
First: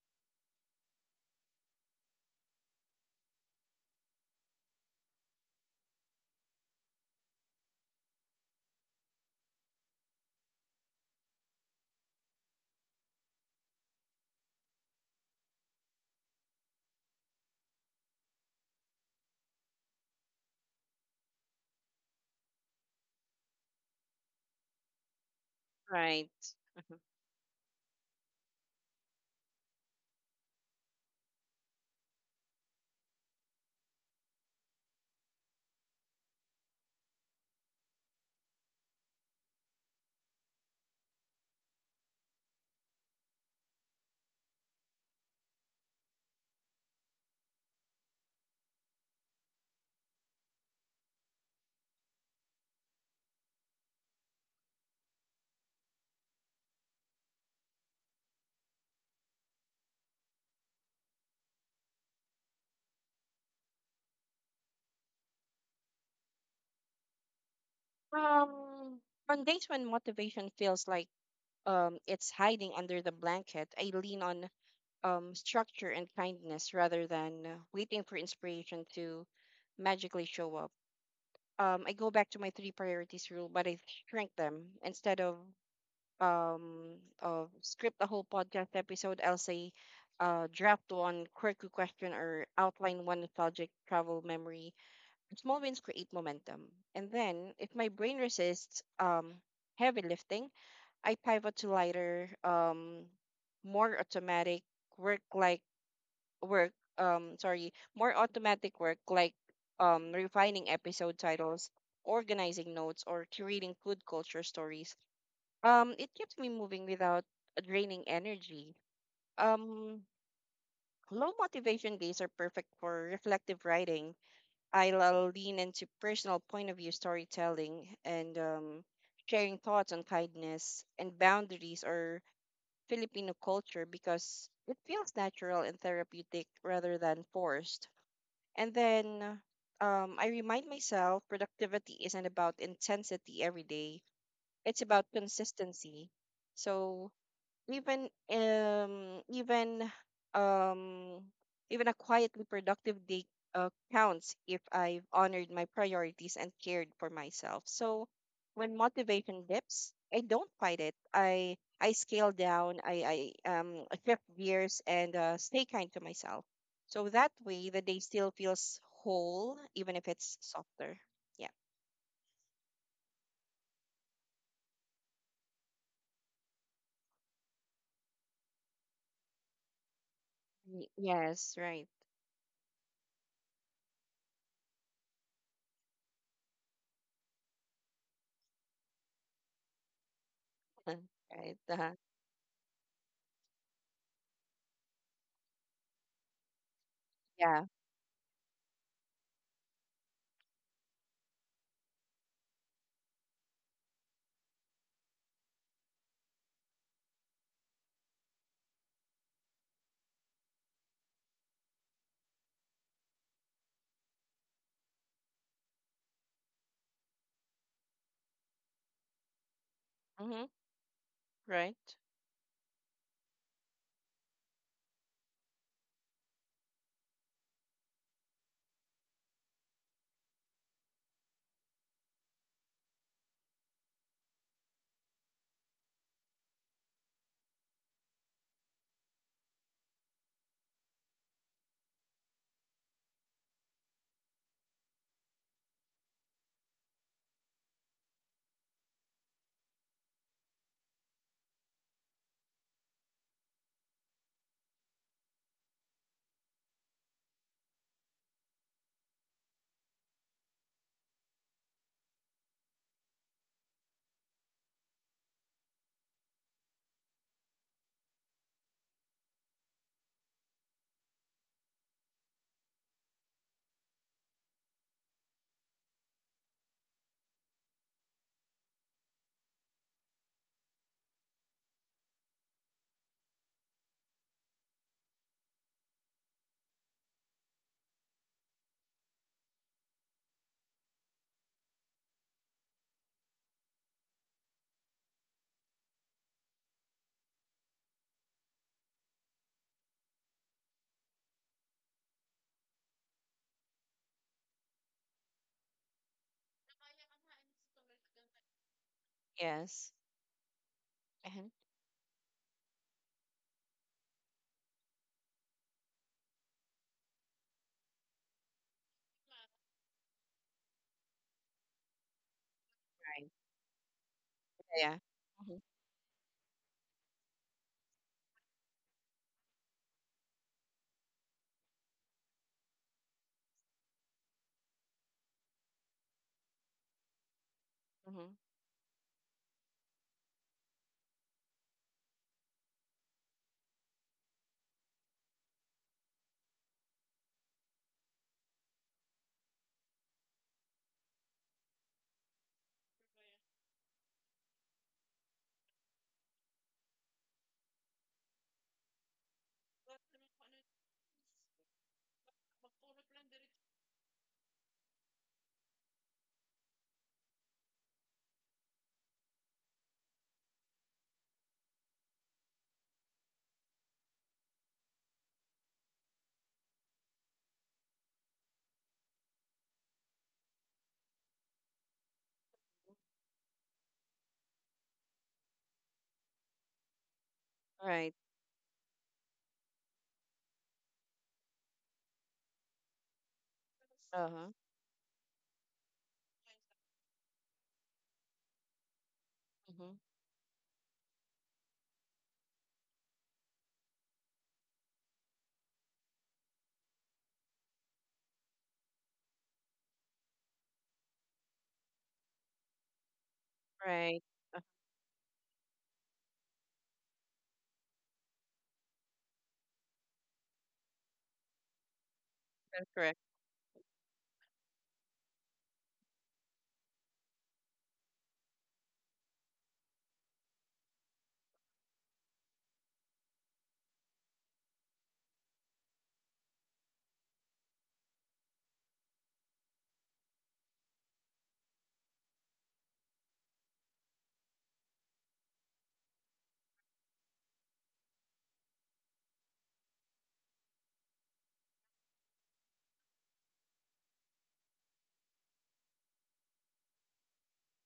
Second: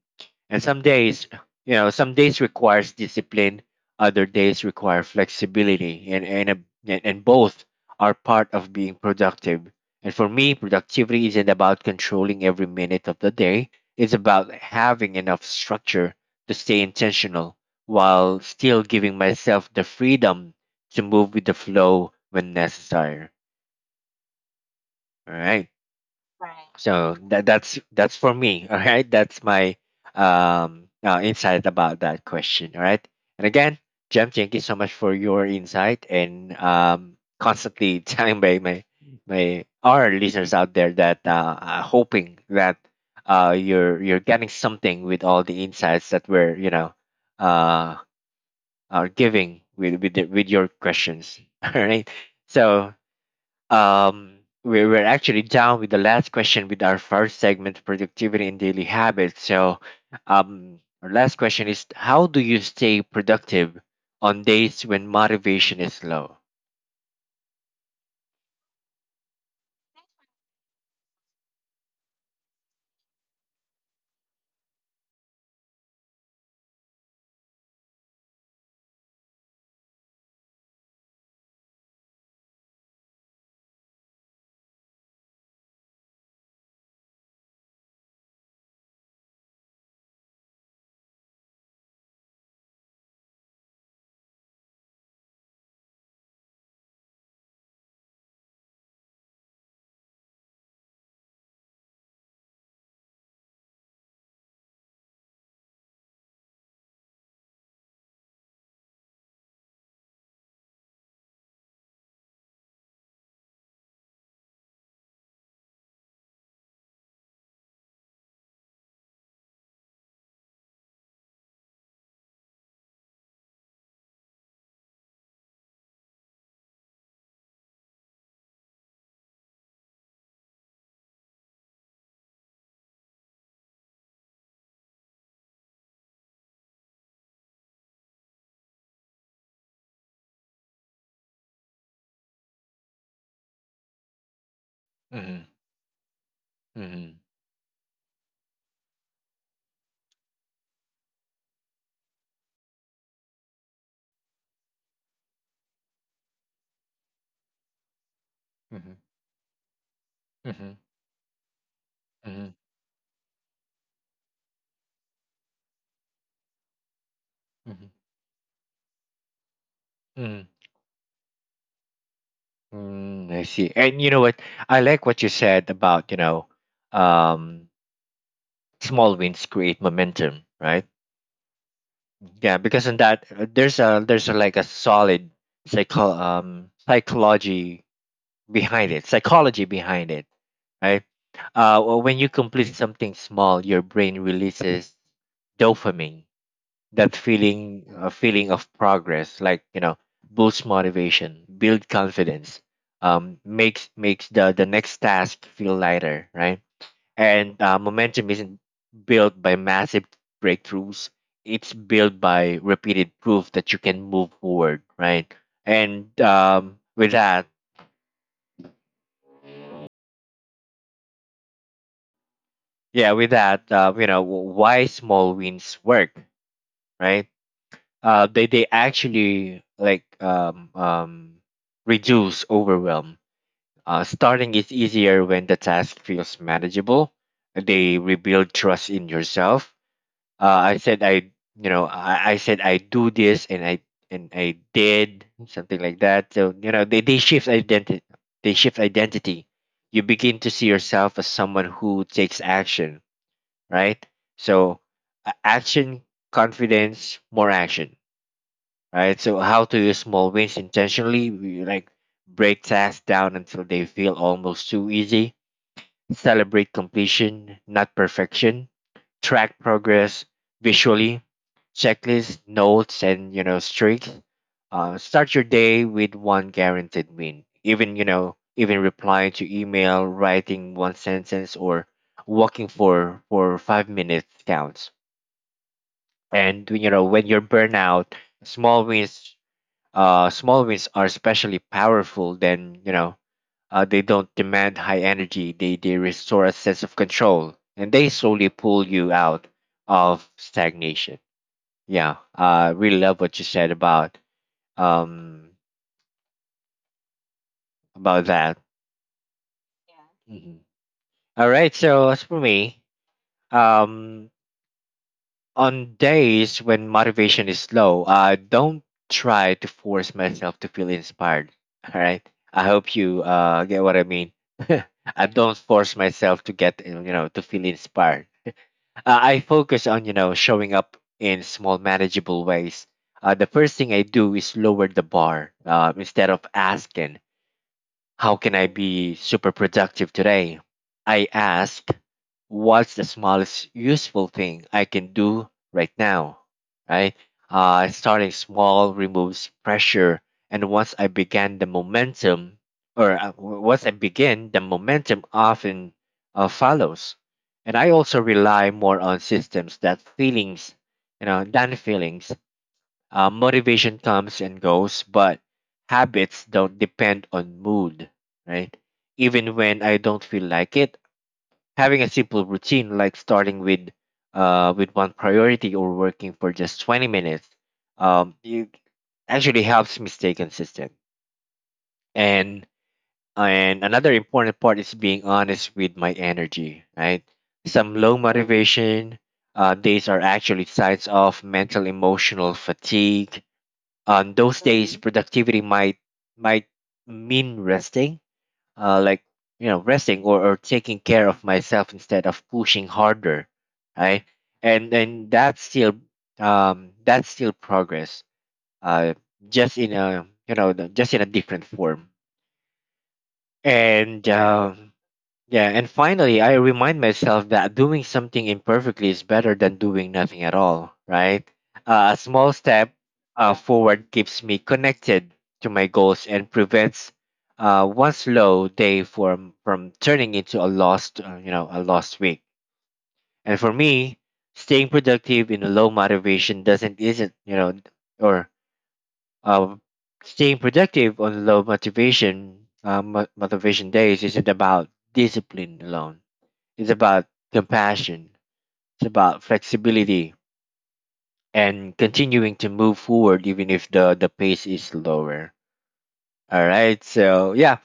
Speaker 1: And some days, you know, some days requires discipline, other days require flexibility, and, a, and and both are part of being productive. And for me, productivity isn't about controlling every minute of the day. It's about having enough structure to stay intentional while still giving myself the freedom to move with the flow when necessary. All right.
Speaker 2: right. Mhm.
Speaker 1: So that's for me. All right, that's my insight about that question. All right, and again, Jem, thank you so much for your insight and constantly telling my my, my our listeners out there that hoping that you're getting something with all the insights that we're uh are giving with your questions. All right, so we're actually down with the last question with our first segment, productivity and daily habits. So, our last question is, how do you stay productive on days when motivation is low?
Speaker 2: Um, on days when motivation feels like it's hiding under the blanket, I lean on structure and kindness rather than waiting for inspiration to magically show up. Um, I go back to my three priorities rule, but I shrink them. Instead of um script a whole podcast episode, I'll say, draft one quirky question or outline one nostalgic travel memory. Small wins create momentum, and then if my brain resists heavy lifting, I pivot to lighter, more automatic work like work um sorry more automatic work like refining episode titles, organizing notes, or curating food culture stories. It keeps me moving without draining energy. um Low motivation days are perfect for reflective writing. I'll lean into personal point of view storytelling and sharing thoughts on kindness and boundaries or Filipino culture because it feels natural and therapeutic rather than forced. And then, I remind myself productivity isn't about intensity every day, it's about
Speaker 1: Mm-hmm,
Speaker 2: consistency. So
Speaker 1: mm-hmm,
Speaker 2: even um even um even a quietly productive day counts if I've honored my priorities and cared for myself. So when
Speaker 1: mm-hmm,
Speaker 2: motivation dips, I don't
Speaker 1: mm-hmm,
Speaker 2: fight it. I scale down. I shift gears and stay kind to myself. So that way, the
Speaker 1: mm-hmm,
Speaker 2: day still feels whole, even if it's
Speaker 1: mm-hmm.
Speaker 2: softer. Yeah.
Speaker 1: Mm, I see. And you know what? I like what you said about, you know, um, small wins create momentum, right?
Speaker 2: Yes. Right.
Speaker 1: Yeah, because in that there's like a solid psychology behind it, psychology behind it, right?
Speaker 2: Right. Uh-huh.
Speaker 1: Well, when you complete something small, your brain releases dopamine. That
Speaker 2: Yeah.
Speaker 1: feeling of progress, like you know, boosts motivation, build confidence, makes the next task feel lighter, right? And momentum isn't built by massive breakthroughs. It's built by repeated proof that you can move forward, right? And with that,
Speaker 2: Mm-hmm. Right.
Speaker 1: yeah, with that, you know, why small wins work, right? They actually, like reduce overwhelm. Starting is easier when the task feels manageable. They rebuild trust in yourself. uh, I said I said I do this and I did something like that. So you know, they shift identity. They shift identity. You begin to see yourself as someone who takes action, right? So action, confidence, more action, right? So how to use small wins intentionally, we, like, break tasks down until they feel almost too easy. Celebrate completion, not perfection. Track progress visually, checklists, notes, and you know, streaks. Start your day with one guaranteed win. Even you know, even replying to email, writing one sentence, or walking for 5 minutes counts. And you know, when you're burnout, small wins, small wins are especially powerful. Then you know, they don't demand high energy. They restore a sense of control and they slowly pull you out of stagnation. Yeah, I really love what you said um about that.
Speaker 2: Yes.
Speaker 1: Mhm. All right, so as for me, um, on days when motivation is low, I don't try to force myself to feel inspired. All right, I hope you
Speaker 2: Right.
Speaker 1: get what I mean.
Speaker 2: Yeah.
Speaker 1: I don't
Speaker 2: Mhm.
Speaker 1: force myself to get, you know, to feel inspired. I focus on, you know, showing up in small manageable ways. The first thing I do is lower the bar, instead of asking,
Speaker 2: Mhm.
Speaker 1: how can I be super productive today? I ask, what's the smallest useful thing I can do right now? Right? Starting small removes pressure. And once I begin, the momentum often follows. And I also rely more on systems that feelings, you know, than feelings. Motivation comes and goes, but habits don't depend on mood, right? Even when I don't feel like it, having a simple routine like starting with one priority or working for just 20 minutes you actually helps me stay consistent. And and another important part is being honest with my energy, right? Some
Speaker 2: Right.
Speaker 1: low motivation days are actually signs of mental emotional fatigue. On
Speaker 2: Uh-huh.
Speaker 1: those days, mm-hmm, productivity might mean resting, uh, like you know,
Speaker 2: Mhm.
Speaker 1: resting, or taking care of myself instead of pushing harder, right? And that's still, that's still progress, uh just in a, you know, just in a different form.
Speaker 2: Right.
Speaker 1: And, right, yeah, and finally, I remind myself that doing something imperfectly is better than doing nothing at all, right? A small
Speaker 2: That's
Speaker 1: step
Speaker 2: correct.
Speaker 1: forward keeps me connected to my goals and prevents one slow day from turning into a lost, you know, a lost week. And for me, staying productive in a low motivation doesn't isn't you know, or uh, staying productive on low motivation motivation days isn't about discipline alone. It's about compassion. It's about flexibility and continuing to move forward even if the pace is slower. All right. So yeah,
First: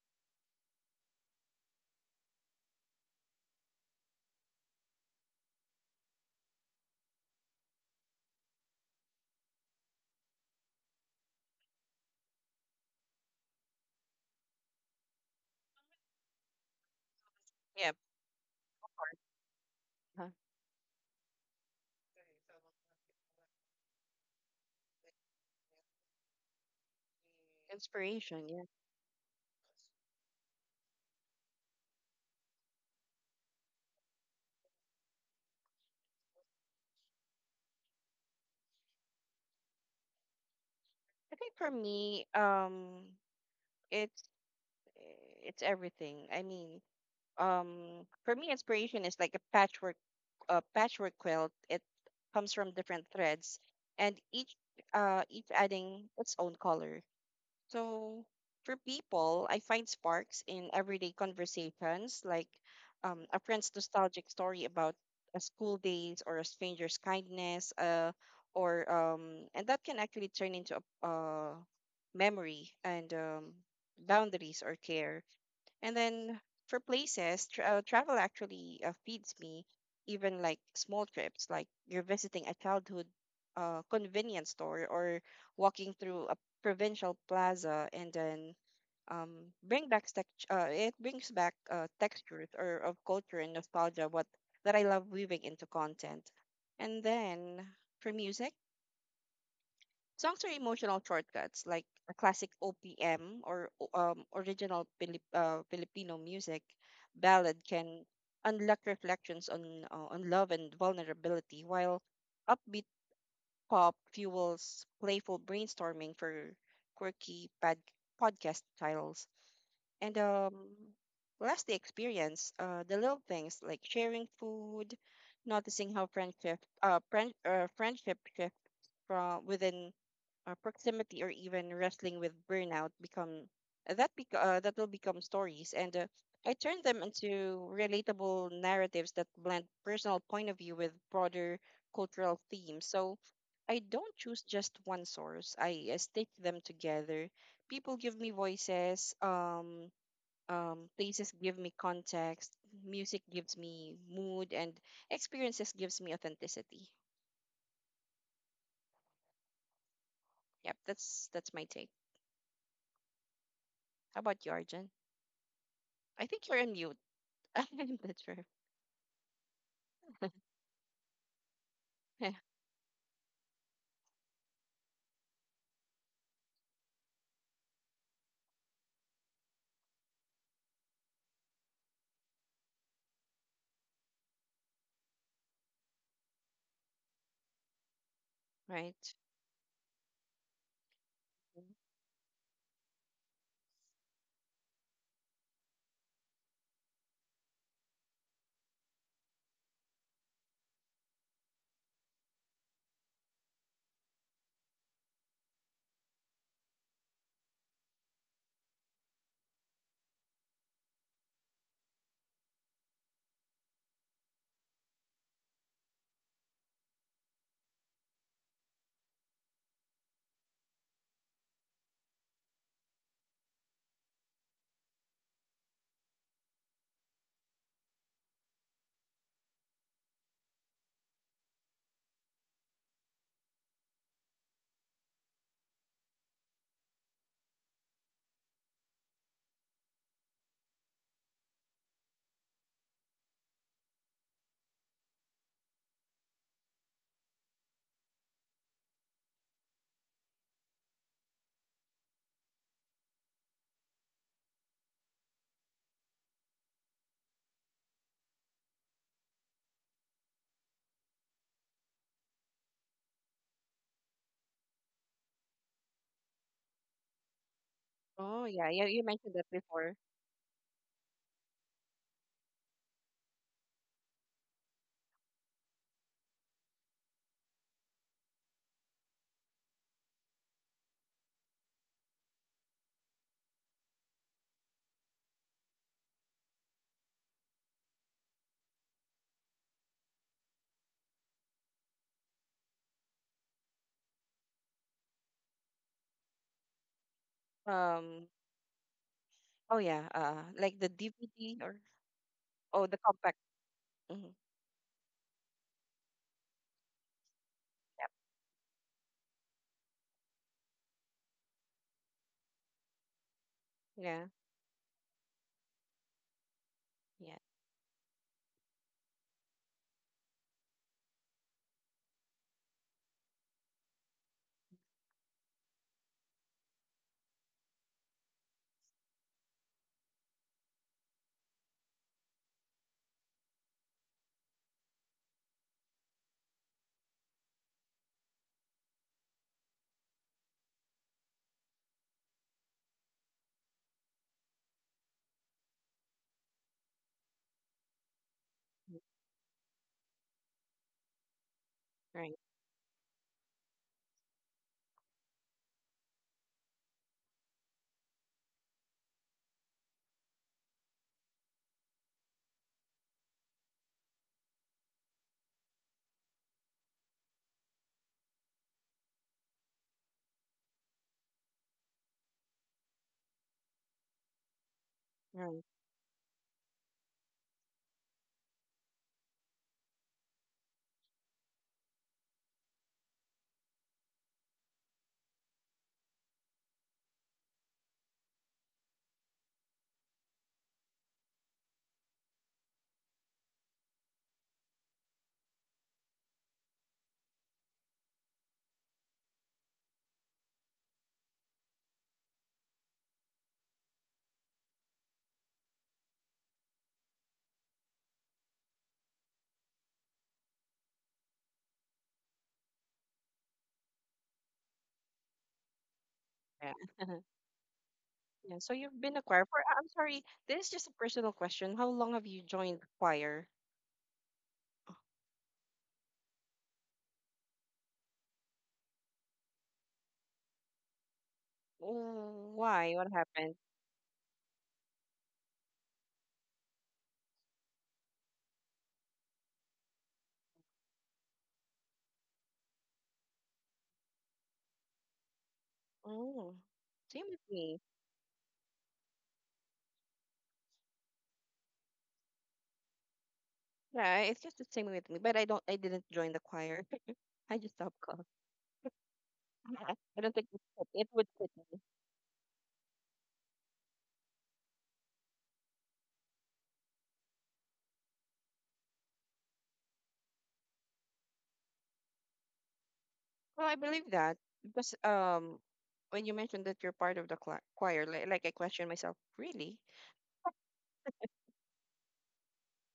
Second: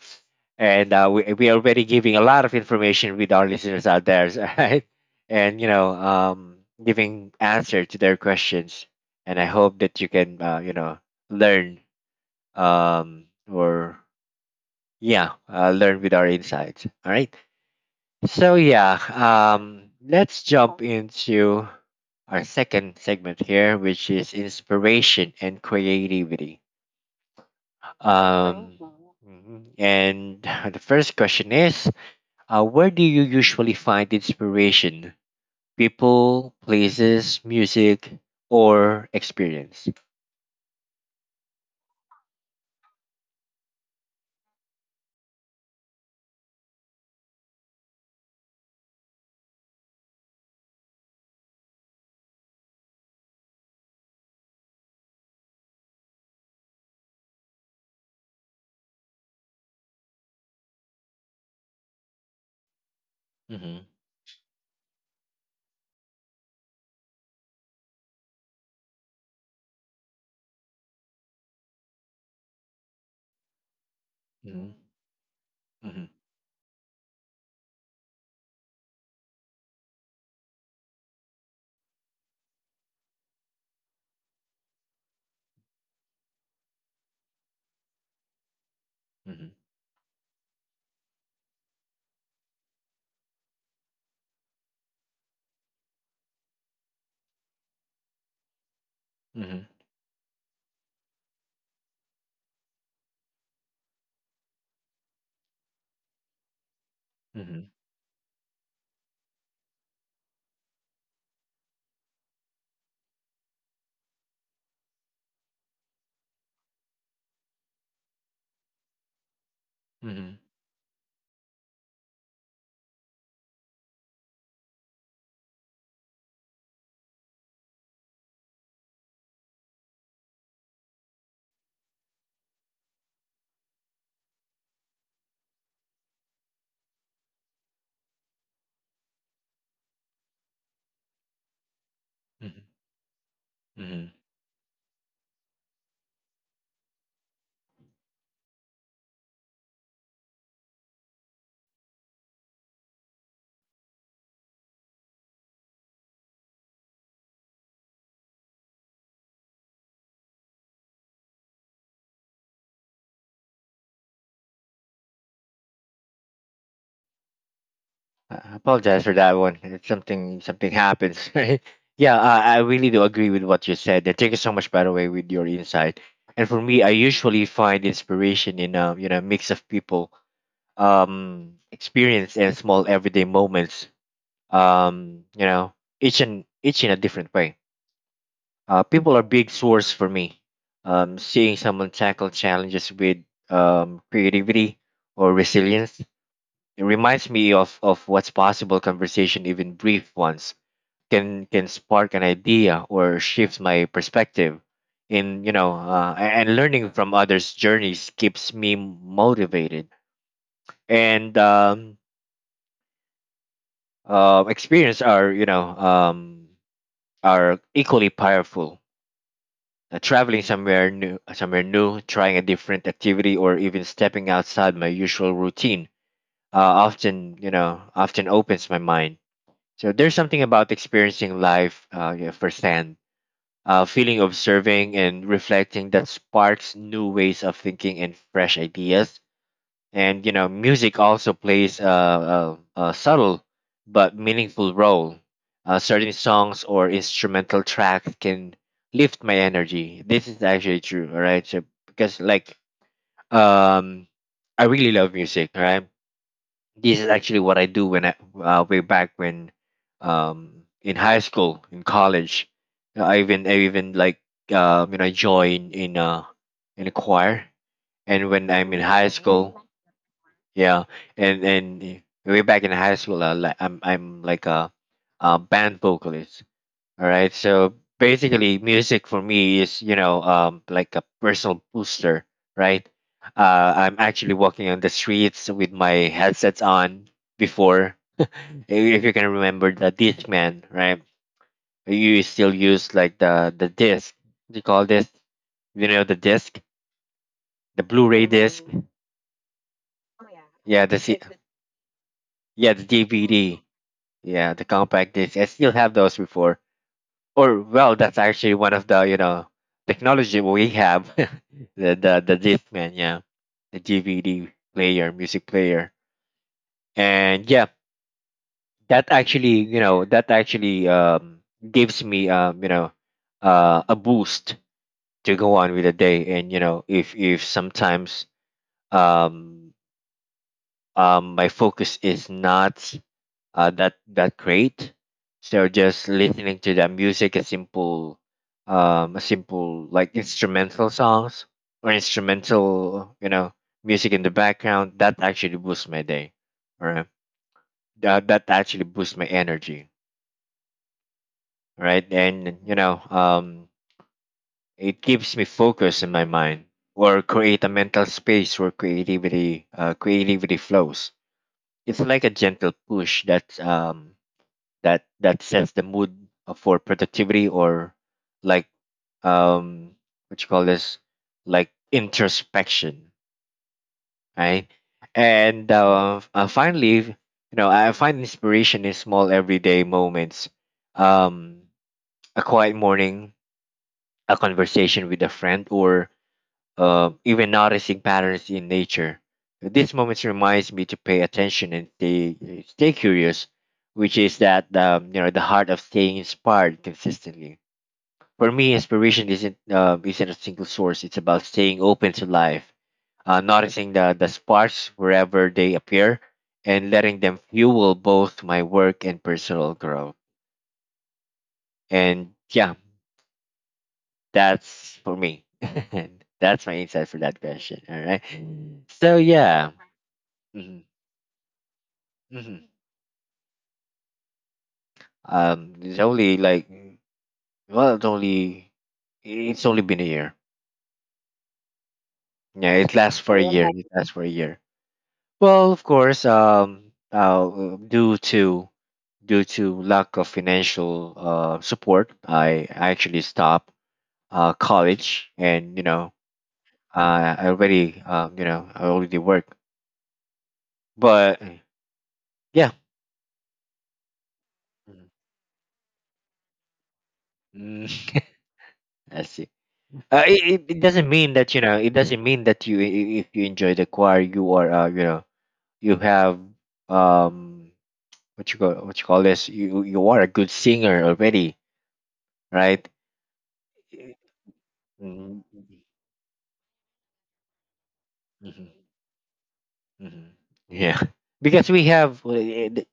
Speaker 1: and we are already giving a lot of information with our listeners out there. All right, and you know, giving answer to their questions. And I hope that you can you know, learn, or yeah, learn with our insights. All right.
Speaker 2: Yep.
Speaker 1: So yeah,
Speaker 2: Uh-huh.
Speaker 1: let's jump into our second segment here, which is inspiration and creativity.
Speaker 2: Inspiration, yeah.
Speaker 1: Um, mhm. And the first question is, where do you usually find inspiration? People, places, music, or experience?
Speaker 2: I think for me, it's it's everything. I mean, for me, inspiration is like a patchwork quilt. It comes from different threads, and each adding its own color. So for people, I find sparks in everyday conversations, like a friend's
Speaker 1: Mm-hmm.
Speaker 2: nostalgic story about a school days or a stranger's kindness, or and that can actually turn into a memory and boundaries
Speaker 1: Mm-hmm.
Speaker 2: or care. And then for places, travel actually feeds me, even like small trips, like you're visiting a childhood convenience store or walking through a provincial plaza, and then um,
Speaker 1: Mm-hmm.
Speaker 2: it brings back textures or of culture and nostalgia what that I love weaving into content. And then for music,
Speaker 1: Mm-hmm.
Speaker 2: Songs are emotional shortcuts, like a classic OPM or original Filipino music
Speaker 1: Mm-hmm.
Speaker 2: ballad can unlock reflections on love and vulnerability, while upbeat pop fuels playful brainstorming for quirky podcast titles. And
Speaker 1: Mm-hmm.
Speaker 2: Last, the experience, the little things like sharing food, noticing how friendship shifts from within proximity or even wrestling with burnout become that will become stories and I turn them into relatable narratives that blend personal point of view with broader cultural themes. So I don't
Speaker 1: Mm-hmm.
Speaker 2: choose just one source. I stitch them together. People give me voices. Places give me context, music gives me mood, and experiences gives me authenticity. Yep, that's my take. How about you, Arjun? I think you're in mute. That's right.
Speaker 1: I apologize for that one. It's something happens, right? Yeah,
Speaker 2: Yeah,
Speaker 1: I really do agree with what you said. And thank you so much, by the way, with your insight. And for me, I usually find inspiration in a, you know, mix of people, experience and small everyday moments. You know, each and each in a different way.
Speaker 2: right.
Speaker 1: People are big source for me. Seeing someone tackle challenges with creativity or resilience, it reminds me of what's possible. Conversation, even brief ones, can spark an idea or shift my perspective. In you know, and learning from others' journeys keeps me motivated. And experience are, you know, are equally powerful. Traveling somewhere new, trying a different activity, or even stepping outside my usual routine, often, you know, often opens my mind. So there's something about experiencing life, yeah, firsthand, feeling, observing and reflecting, that sparks new ways of thinking and fresh ideas. And you know, music also plays a subtle but meaningful role. Certain songs or instrumental tracks can lift my energy. This is actually true. All right, so because like um, I really love music. All right, this is actually what I do when I way back when in high school, in college. I even like, you know, join in a choir. And
Speaker 2: Oh
Speaker 1: when
Speaker 2: yeah,
Speaker 1: I'm in
Speaker 2: yeah. You
Speaker 1: high
Speaker 2: mentioned that
Speaker 1: school,
Speaker 2: before.
Speaker 1: yeah, and way back in high school, I'm like a band vocalist. All right. So basically, music for me is, you know, like a personal booster, right? I'm actually walking on the streets with my headsets on before. If you can remember the Discman, right? You still use like the disc. They call this, you know, the disc, the
Speaker 2: Um.
Speaker 1: Blu-ray disc.
Speaker 2: Oh yeah. Like the
Speaker 1: Yeah, the C-
Speaker 2: DVD or
Speaker 1: yeah,
Speaker 2: oh
Speaker 1: the
Speaker 2: the compact.
Speaker 1: DVD.
Speaker 2: Hmm.
Speaker 1: Yeah, the compact disc. I still have those before. Or well, that's actually one of the you know, technology we have, the Discman, yeah, the
Speaker 2: Yeah.
Speaker 1: DVD player, music player,
Speaker 2: Yeah.
Speaker 1: and yeah, that actually, you know, that actually gives me, you know, a boost to go on with the day. And you know, if sometimes um my focus is not that create. So just listening to the music, a simple, a simple, like, instrumental songs or instrumental, you know, music in the background. That actually boosts my day. All right, that actually
Speaker 2: Mm.
Speaker 1: boosts my energy. All right,
Speaker 2: Right.
Speaker 1: and you know, it keeps me focused in my mind or create a mental space where creativity flows. It's like a gentle push that that sets the mood for productivity or like um what you call this, like, introspection, right?
Speaker 2: Right.
Speaker 1: And finally, you know, I find inspiration in small everyday moments, um a quiet morning, a conversation with a friend, or even noticing patterns in nature. These moments reminds me to pay attention and stay stay curious, which is that, you know, the heart of staying inspired consistently. For me, inspiration isn't a single source. It's about staying open to life, noticing the sparks wherever they appear, and letting them fuel both my work and personal growth. And yeah, that's for me. That's
Speaker 2: Yeah.
Speaker 1: my insight for that question. All right.
Speaker 2: Yeah. So you've been
Speaker 1: So
Speaker 2: a choir for.
Speaker 1: yeah.
Speaker 2: I'm sorry. This is
Speaker 1: Mhm,
Speaker 2: just a personal question. How long have you
Speaker 1: mhm.
Speaker 2: joined choir?
Speaker 1: It's only like, well, it's only, it's only been a year.
Speaker 2: Oh,
Speaker 1: Yeah,
Speaker 2: why?
Speaker 1: it
Speaker 2: What
Speaker 1: lasts for a
Speaker 2: happened?
Speaker 1: year. It lasts for a year. Well, of course, due to lack of financial support, I actually stopped college, and you know,
Speaker 2: Oh, same with
Speaker 1: I
Speaker 2: me.
Speaker 1: already, you know, I already work, but yeah.
Speaker 2: Yeah, it's just the same
Speaker 1: Mhm.
Speaker 2: with me. But I don't. I didn't join the choir. I just
Speaker 1: Mm,
Speaker 2: stopped. Cause
Speaker 1: I see.
Speaker 2: I don't think
Speaker 1: It
Speaker 2: it
Speaker 1: doesn't
Speaker 2: would
Speaker 1: mean
Speaker 2: fit.
Speaker 1: that, you know, it doesn't mean that you if you enjoy the choir, you are, you know, you have, um what you call, what you call this, you are a good singer already, right?
Speaker 2: Well, I believe that because
Speaker 1: Mm-hmm.
Speaker 2: when you mentioned that you're part of the cla choir, like I questioned myself, really?
Speaker 1: hmm yeah, because we have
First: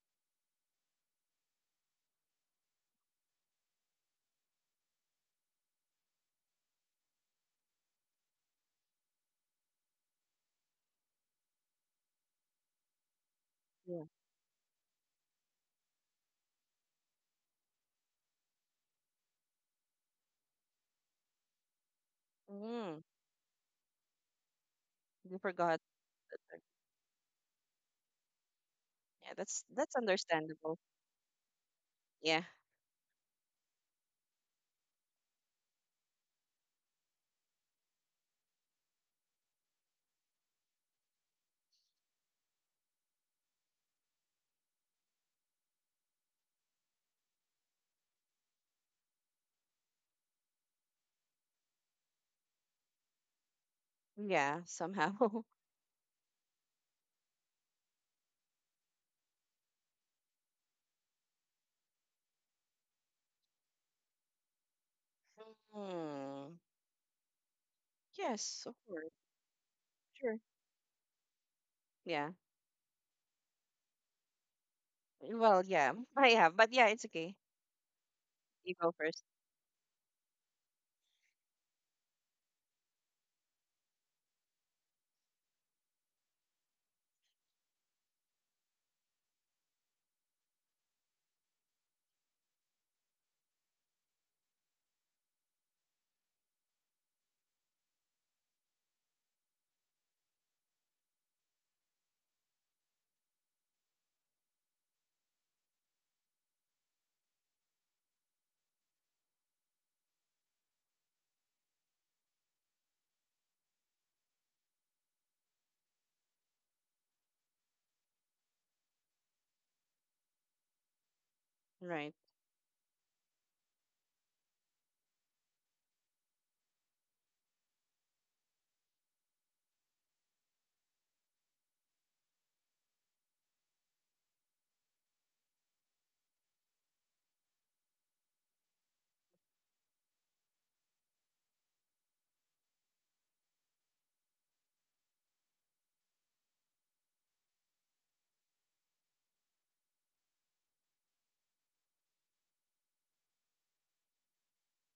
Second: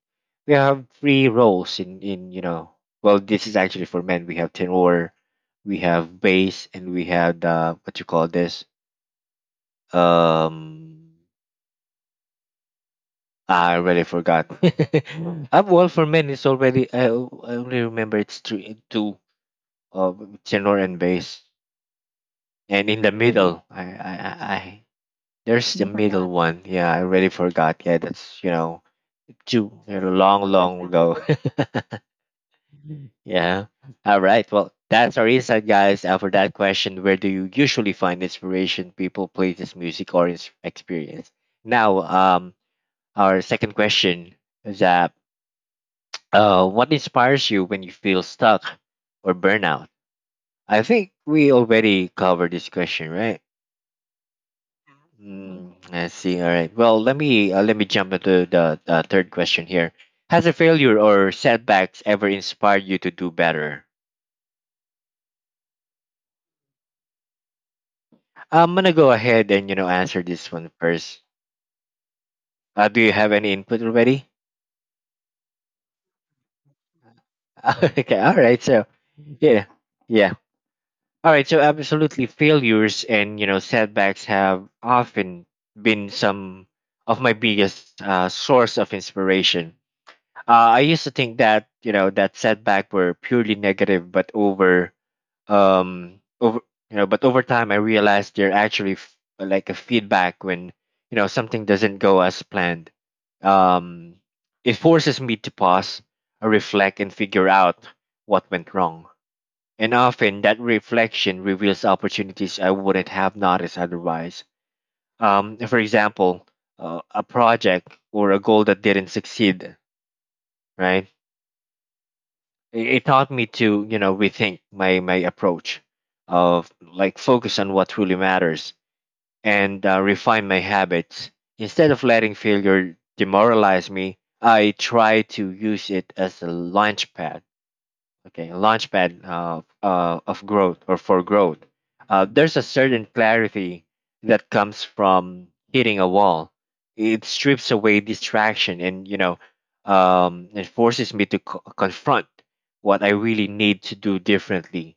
Speaker 1: we have three roles in in. Well, this is actually for men. We have tenor, we have bass, and we have the what you call this, um ah, I
Speaker 2: Yeah.
Speaker 1: already forgot. Up Wall for Men it's already. I only remember it's three, two of tenor and bass, and
Speaker 2: Mm.
Speaker 1: in the middle, I
Speaker 2: You
Speaker 1: there's
Speaker 2: forgot.
Speaker 1: the You middle
Speaker 2: That.
Speaker 1: one. Yeah, I already forgot. Yeah, that's
Speaker 2: Yeah, that's
Speaker 1: two
Speaker 2: that's
Speaker 1: long,
Speaker 2: understandable.
Speaker 1: long ago.
Speaker 2: Yeah,
Speaker 1: yeah. All right. Well, that's our insight, guys. For that question, where do you usually find inspiration? People, places, music, or experience? Now, our second question is that, what inspires you when you feel stuck or burnout? I think we already covered this question, right?
Speaker 2: yeah, somehow.
Speaker 1: Mm, I see. All right. Well, let me jump into the third question here. Has a failure or setbacks ever inspired you to do better?
Speaker 2: Hmm. Yes, of
Speaker 1: I'm gonna
Speaker 2: course.
Speaker 1: go ahead and answer
Speaker 2: Sure.
Speaker 1: this one first.
Speaker 2: Yeah.
Speaker 1: Do you have any input already?
Speaker 2: Well, yeah, I have, but yeah, it's okay.
Speaker 1: okay. All right.
Speaker 2: You
Speaker 1: So,
Speaker 2: go first.
Speaker 1: yeah, yeah. All right, so absolutely failures and setbacks have often been some of my biggest source of inspiration. I used to think that that setback were purely negative, but over over you know but over time I realized they're actually like a feedback when something doesn't go as planned. Um, it forces me to pause, reflect, and figure out what went wrong, and often that reflection reveals opportunities I wouldn't have noticed otherwise. For example, a project or a goal that didn't succeed, right?
Speaker 2: Right,
Speaker 1: It taught me to, you know, rethink my approach, of like focus on what truly matters, and refine my habits. Instead of letting failure demoralize me, I try to use it as a launch pad, okay, a launchpad, of growth, or for growth. Uh, there's a certain clarity that comes from hitting a wall. It strips away distraction, and it forces me to confront what I really need to do differently.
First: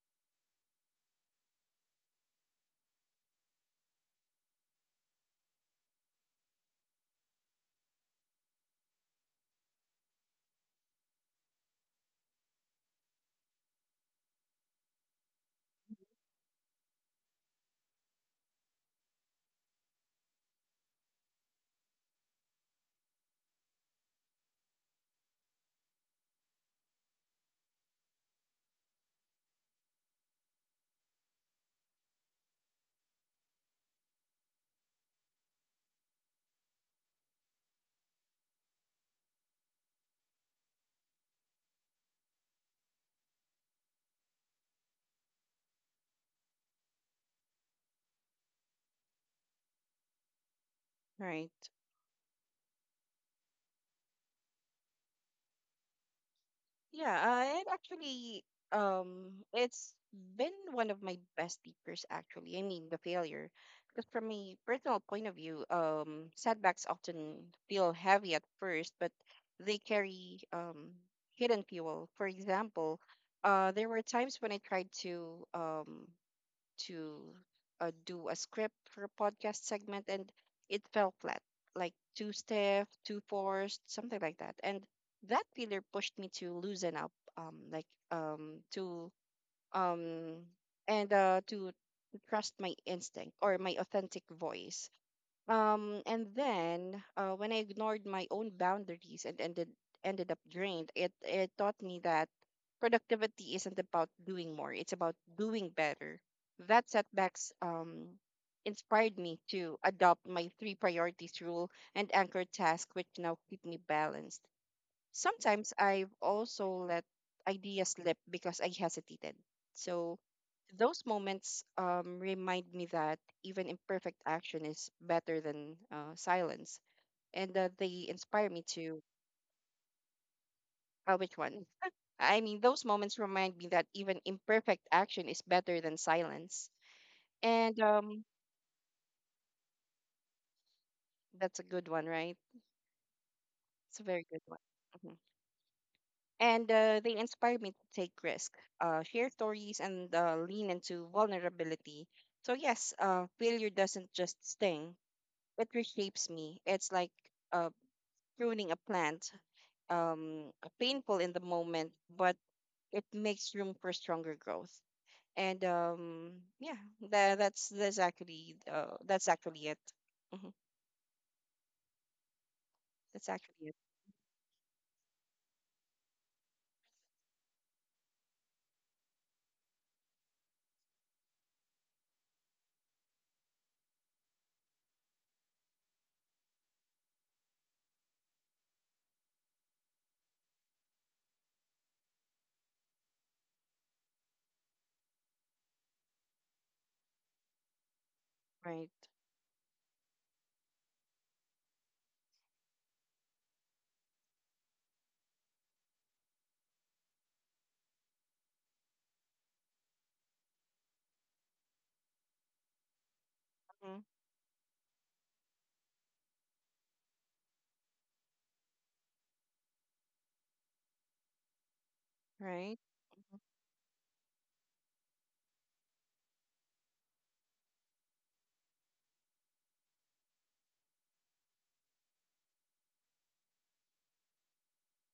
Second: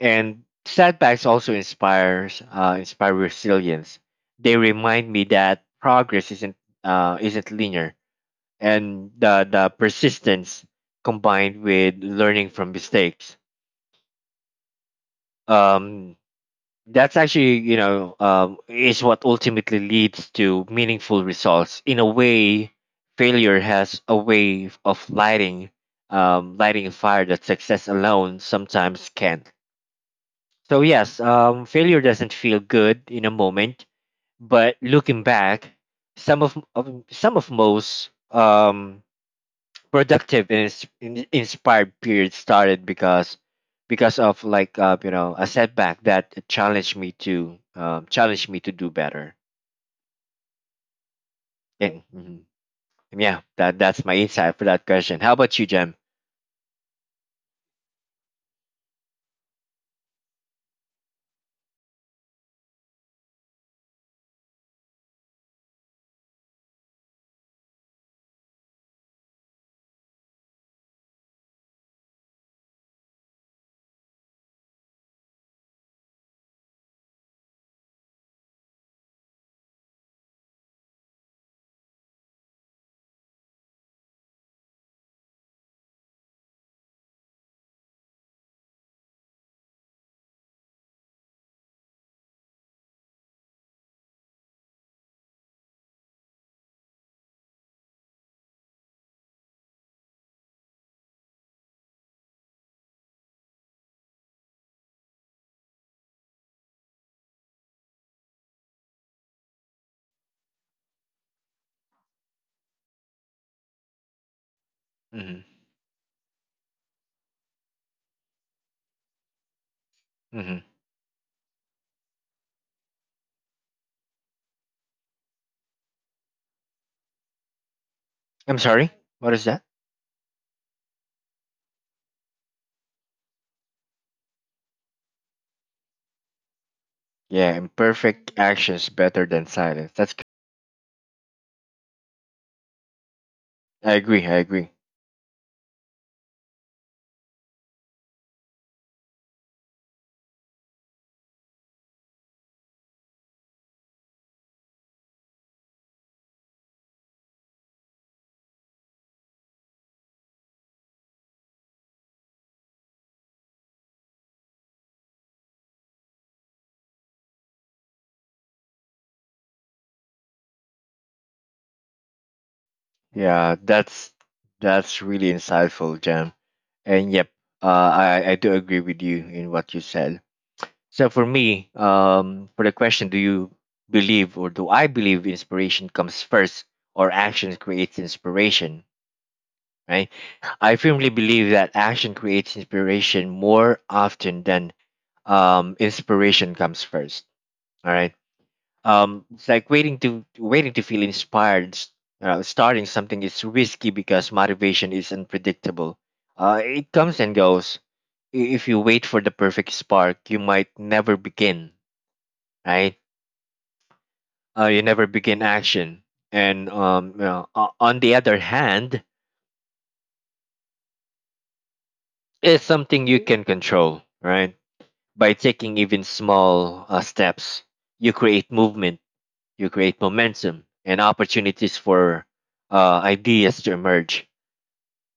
Speaker 1: And setbacks also inspire resilience. They remind me that progress isn't linear, and the persistence combined with learning from mistakes, um, that's actually is what ultimately leads to meaningful results. In a way, failure has a way of lighting a fire that success alone sometimes can't. So yes, failure doesn't feel good in a moment, but looking back, of some of most productive and inspired period started because of like a setback that challenged me to do better.
Speaker 2: right.
Speaker 1: And mhm. Yeah, that that's my insight for that question. How about you, Jem?
Speaker 2: Yeah, it actually it's been one of my best teachers actually. I mean the failure. Because from a personal point of view, setbacks often feel heavy at first, but they carry hidden fuel. For example, there were times when I tried to to do a script for a podcast segment, and it fell flat, like too stiff, too forced, something like that. And that feeler pushed me to loosen up, um, to trust my instinct or my authentic voice. And then When I ignored my own boundaries and ended up drained, it taught me that productivity isn't about doing more; it's about doing better. That setbacks inspired me to adopt my three priorities rule and anchor task, which now keep me balanced.
Speaker 1: Hmm.
Speaker 2: Sometimes I've also let ideas slip because I hesitated. So
Speaker 1: Hmm.
Speaker 2: those moments remind me that even imperfect action is better than silence, and that they inspire
Speaker 1: I'm
Speaker 2: me
Speaker 1: sorry,
Speaker 2: to.
Speaker 1: what is that?
Speaker 2: Which one? I mean, those moments remind me that even imperfect action is better than silence,
Speaker 1: Yeah,
Speaker 2: and
Speaker 1: imperfect actions better than silence, that's good.
Speaker 2: that's a good one, right?
Speaker 1: I
Speaker 2: It's a
Speaker 1: agree,
Speaker 2: very
Speaker 1: I
Speaker 2: good one.
Speaker 1: agree.
Speaker 2: Mm-hmm. And they inspire me to take risks, share stories, and lean into vulnerability. So yes, failure doesn't just sting; it reshapes me. It's like uh, pruning a plant, um, painful in the moment, but it makes room for stronger growth. And Yeah, that's actually it. Hmm. That's
Speaker 1: Yeah,
Speaker 2: actually it.
Speaker 1: that's really insightful, Jem. And yep, uh, I do agree with you in what you said. So for me, for the question, do you believe, or do I believe inspiration comes first or action creates inspiration? Right? I firmly believe that action creates inspiration more often than inspiration comes first. All right.
Speaker 2: Right.
Speaker 1: It's like waiting to feel inspired. Starting something is risky because motivation is unpredictable. It comes and goes. If you wait for the perfect spark, you might never begin. Right,
Speaker 2: Hmm.
Speaker 1: you never begin action. And on the other hand, it's
Speaker 2: Right.
Speaker 1: something you can control, right? By taking even small steps, you create movement, you create momentum, and opportunities for ideas to emerge.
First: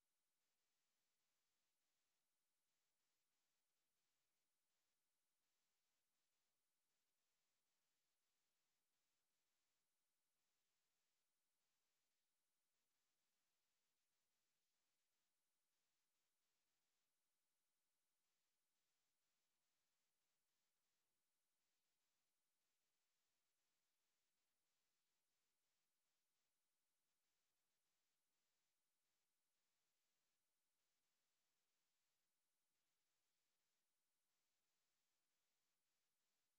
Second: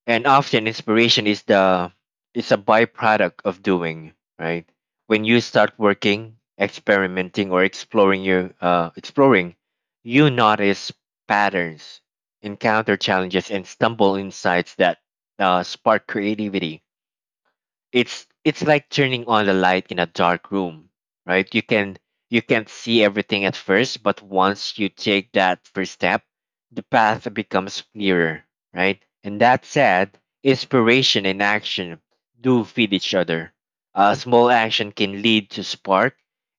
Speaker 1: And often inspiration is a byproduct of doing, right? When you start working, experimenting, or exploring, you notice patterns, encounter challenges, and stumble insights that spark creativity. It's like turning on the light in a dark room. Right, you can, you can't see everything at first, but once you take that first step, the path becomes clearer, right? And that said, inspiration and action do feed each other. A small action can lead to spark,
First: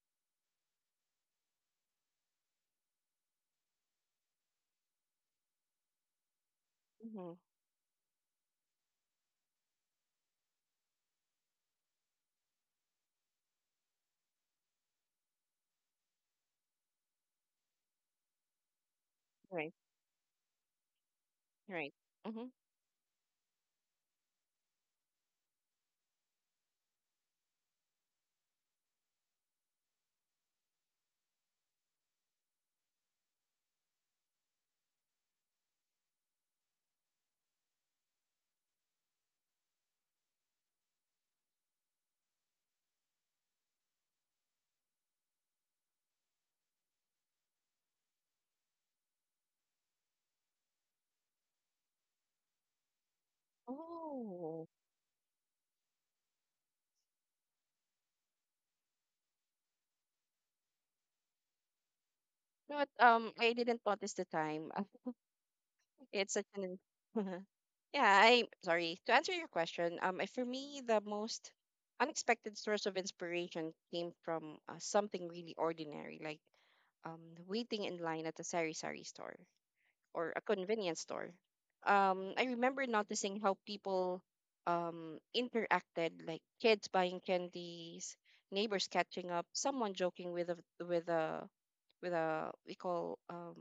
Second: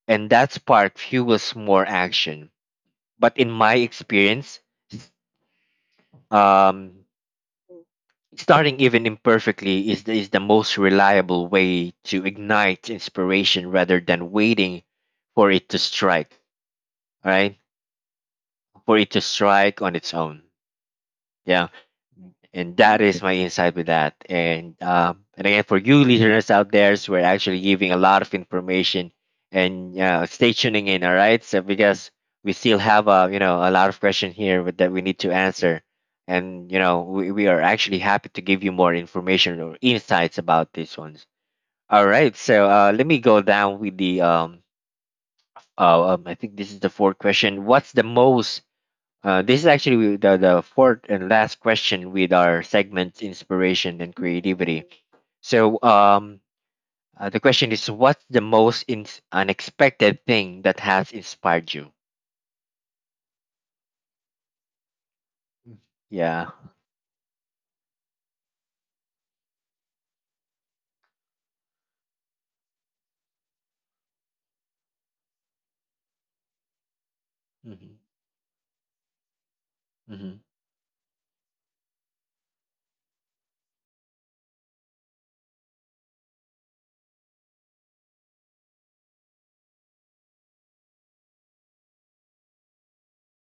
Speaker 1: and that spark fuels more action. But in my experience, um
Speaker 2: Hmm.
Speaker 1: starting even imperfectly is the most reliable way to ignite inspiration rather than waiting for it to strike, right? For it to
Speaker 2: Right.
Speaker 1: strike on its own. Yeah.
Speaker 2: Right. Hmm.
Speaker 1: And that is my insight with that. And again, for you listeners out there, so we're actually giving a lot of information. And stay tuning in, all right? So because we still have a a lot of questions here that we need to answer, and we are actually happy to give you more information or insights about these ones. All right, so let me go down with the I think this is the fourth question. What's the most this is actually the fourth and last question with our segment inspiration and
Speaker 2: Oh.
Speaker 1: creativity. So, the question is what's the most unexpected thing that has inspired you?
Speaker 2: No, what? I didn't notice the time.
Speaker 1: Mm.
Speaker 2: It's such
Speaker 1: Yeah.
Speaker 2: an yeah. I sorry to answer your question. I- for me, the most unexpected source of inspiration came from something really ordinary, like waiting in
Speaker 1: Mm-hmm.
Speaker 2: line at a sari-sari store or
Speaker 1: Mm-hmm.
Speaker 2: a convenience store. I remember noticing how people interacted, like kids buying candies, neighbors catching up, someone joking with a with a with a we call